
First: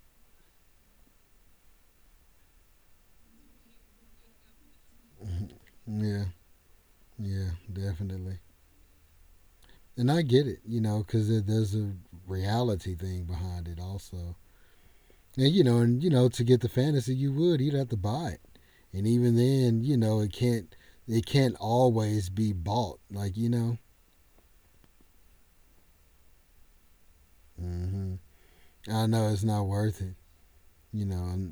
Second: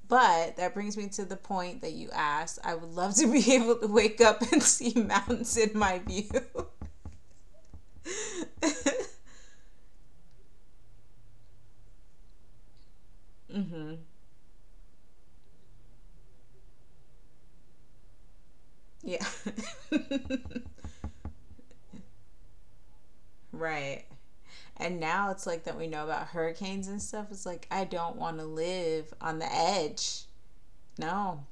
But that brings me to the point that you asked. I would love to be able to wake up and see mountains in my Yeah. view. Yeah, definitely. And I get it, you know, because there's a reality thing behind it Mm-hmm. also. And, you know, to get the fantasy, you would. You'd have to buy it. And Yeah. even then, you know, it can't always be bought. Like, you know, Right. And now it's like that we know about hurricanes and stuff. It's like, I hmm. don't want to I live know on it's the not worth it. edge. You know, No.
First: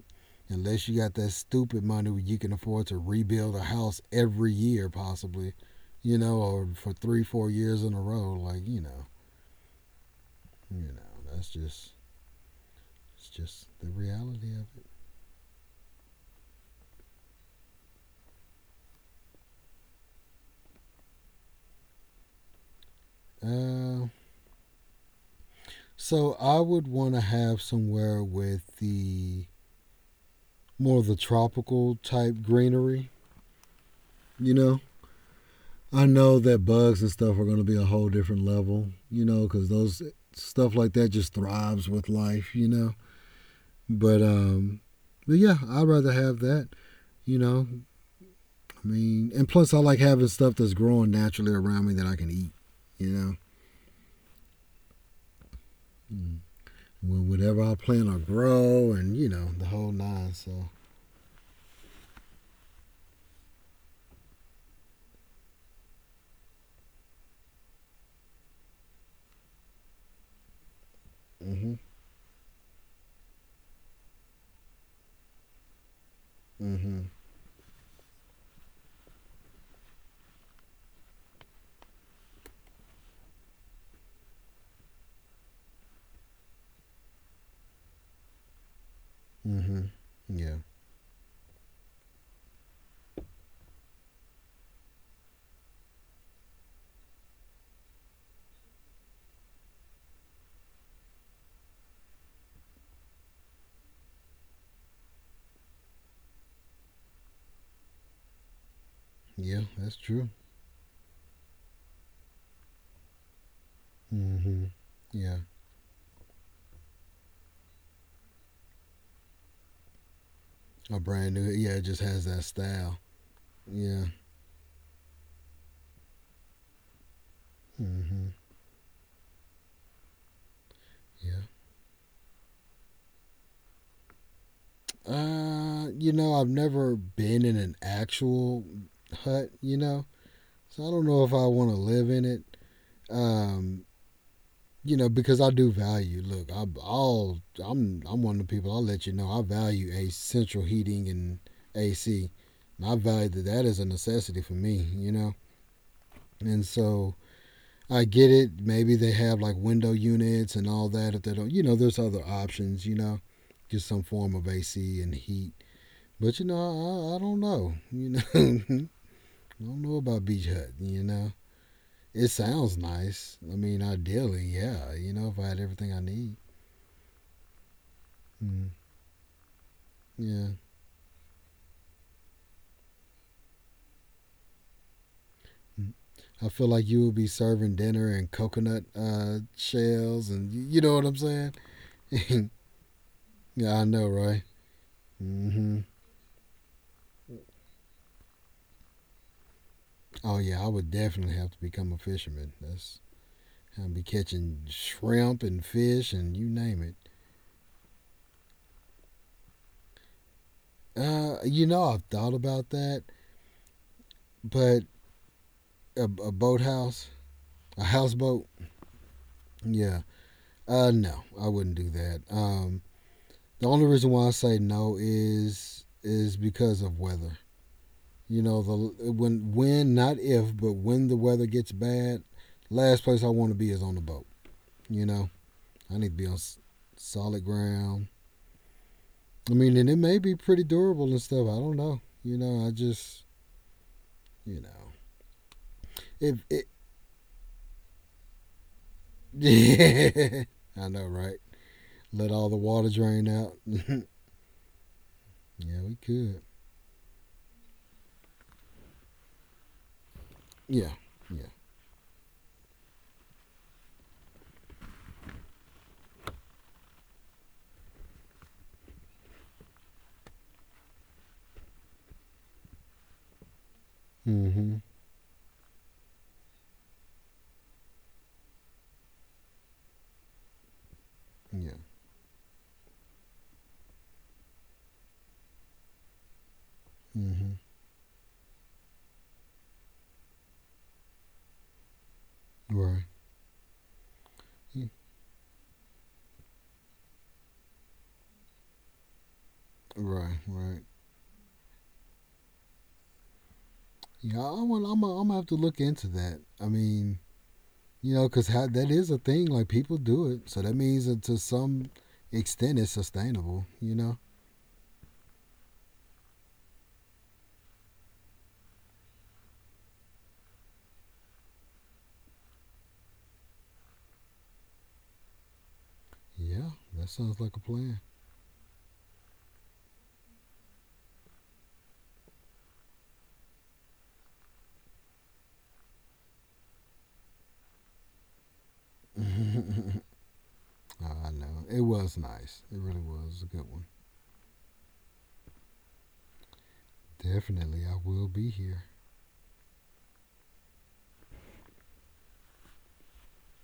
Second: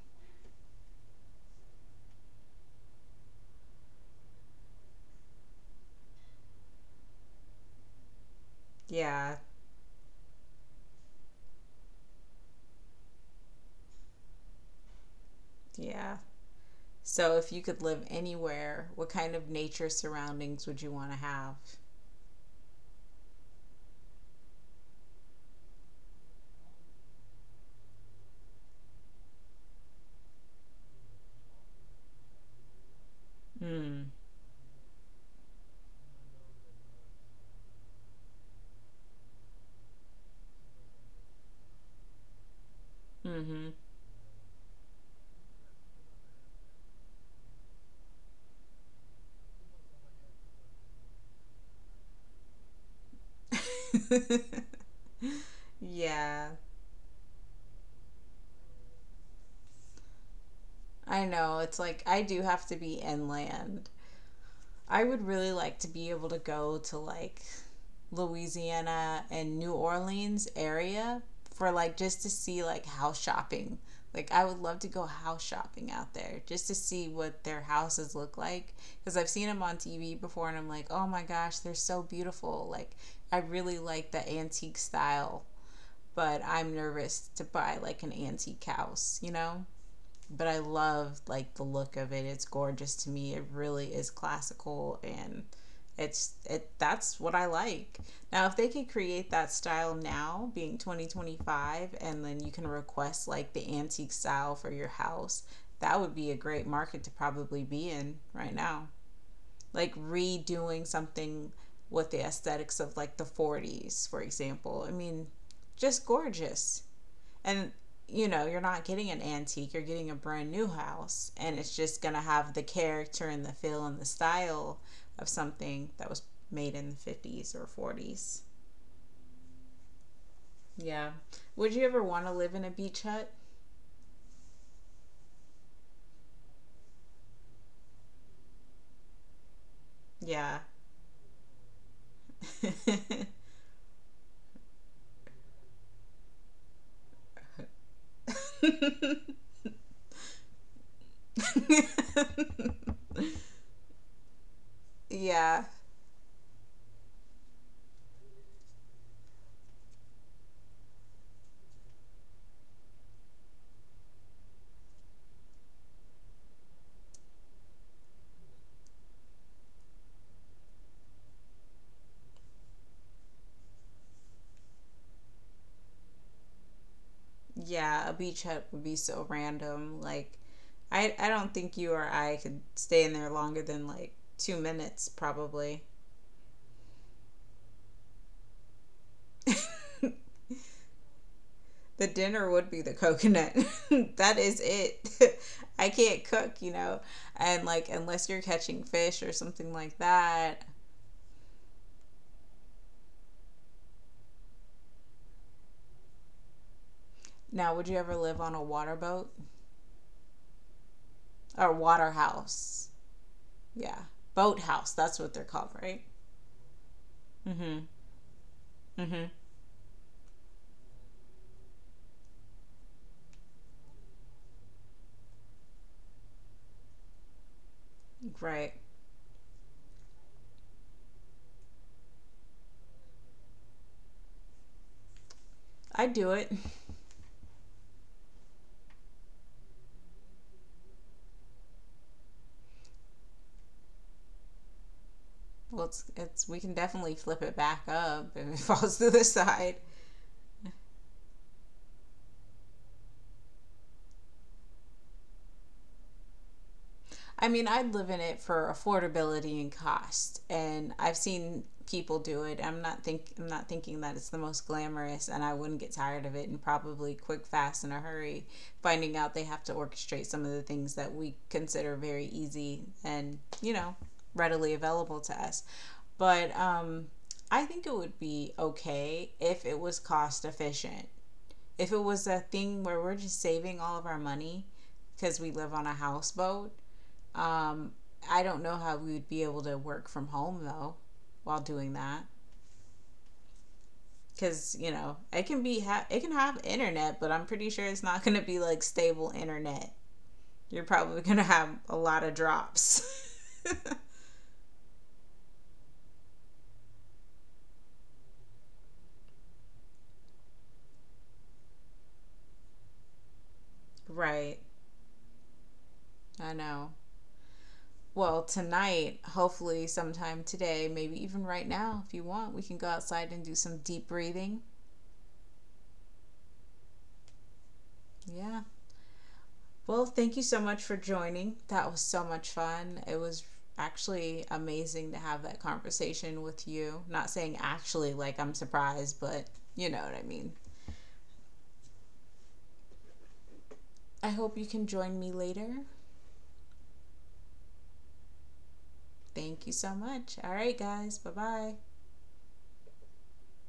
unless you got that stupid money where you can afford to rebuild a house every year, possibly, you know, or for three, four years in a row, like Yeah. you know, that's just it's just the reality of Yeah. So if you could live anywhere, what kind of nature surroundings would you want to have? it. So I would want to have somewhere with the more of the tropical type greenery, Mm. you know. I know that bugs and stuff are going to be a whole different level, you know, because those stuff like that just thrives with life, you know. Mm-hmm. But but yeah, I'd rather have that. You know, I mean, and plus I like having stuff that's growing naturally around me that I can eat. You know, mm. Yeah. Well, whatever I plant or grow, and you know the whole nine. So, I know. It's like, I do have to be inland. I would really like to be able to go to like Louisiana and New Orleans area for mhm, like just to see like house shopping. Like I would love to go house shopping out there just to see mhm, what their houses look like because I've seen them on TV before and I'm like, "Oh my gosh, they're so beautiful." Like I really like the antique style, but I'm nervous to buy like an antique house, you know? mhm. But Yeah, I love like the look of it. It's gorgeous to me. It really is classical and it that's what I like. Now if they could create that style now, being 2025 and then you can request like the antique style for your house, that would be a great market to probably be in right now. yeah, Like that's true. redoing something with the aesthetics of like the 40s, for Mhm. example. I mean, Yeah, just gorgeous and you know you're not getting an antique you're getting a brand new a house brand new. and Yeah, it's it just just going to has that have the style. character and the feel and the Yeah. style of something that was made in the 50s or Mhm. 40s. Yeah, Yeah. would you ever want to live in a beach hut? You know, I've never been in an actual hut. You know, Yeah. so I don't know if I want to live in it. Um, you know, because I do value. Look, I, I'll I'm one of the people. I'll let you know I value a central heating and AC. And I value that that is a necessity for me. You know, Yeah. and so I get it. Maybe they have like window units and all that. If they don't, you know, there's other options. You know, just some form of AC and heat. But you know, I don't know. You know, I don't know about Beach Hut. You know, it sounds nice. I mean, ideally, yeah. You know, if I had everything I need. Yeah, a beach hut Mm, would be so random like yeah. I don't think you or I could stay in there longer than like 2 minutes probably. Mm. I feel like you would be serving dinner and coconut shells, and you know what I'm saying? The dinner would be the coconut. yeah, I know, That right? is it. Hmm. I can't cook, you know. And like unless you're catching fish or something like Oh yeah, that. I would definitely have to become a fisherman. That's I'd be catching shrimp and fish and you name it. Now, would you ever live on a water boat You or know, I've water thought about house? that, Yeah. Boat but house, that's what they're called, right? A boathouse, a Mhm. houseboat, Mhm. yeah. No, I wouldn't do that. The only reason why I say no is is because of weather. You know, Right. the when not if, but when the weather gets bad, last place I want to be is on the boat. You know, I need I'd to be do on it. Solid ground. I mean, and it may be pretty durable and stuff. I don't know. You know, I just you know Well, it's, if it's we it. can definitely flip it back up if it falls to the side. Yeah, I know, right? Let all the water drain out. yeah, we could. I mean, I'd live in it for affordability and cost. Yeah, And I've yeah. seen people do it. I'm not thinking that it's the most glamorous and I wouldn't get tired of it and probably quick fast in a hurry finding out they have to orchestrate some of the things that we consider very easy and, you know, readily Mm-hmm. available to us. But I think it would be okay if it was cost efficient. Yeah. If it was a thing where we're just saving all of our money because we live on a houseboat Mm-hmm. um, I don't know how we would be able to work from home though while doing that Right. because Yeah. you know it can be it can have internet, but I'm pretty sure it's not going to be like stable internet. Right. Right. You're probably going to have a lot of drops. Yeah, I want. I'm I'm gonna have to look into that. I mean, you know, because that is a thing. Like people do it, so that means that to some extent it's sustainable. You know. Right. I know. Well, tonight, hopefully, sometime today, maybe even right now, if you want, we can go outside and do some deep breathing. Yeah, that sounds like a plan. Yeah. Well, thank you so much for joining. That was so much fun. It was actually amazing to have that conversation with you. Not saying actually like I'm surprised, I but you know what I mean. know it was nice. It really was a good one. I hope you can join me later. Definitely, I will be here. Thank you so much. All right, guys. Bye bye.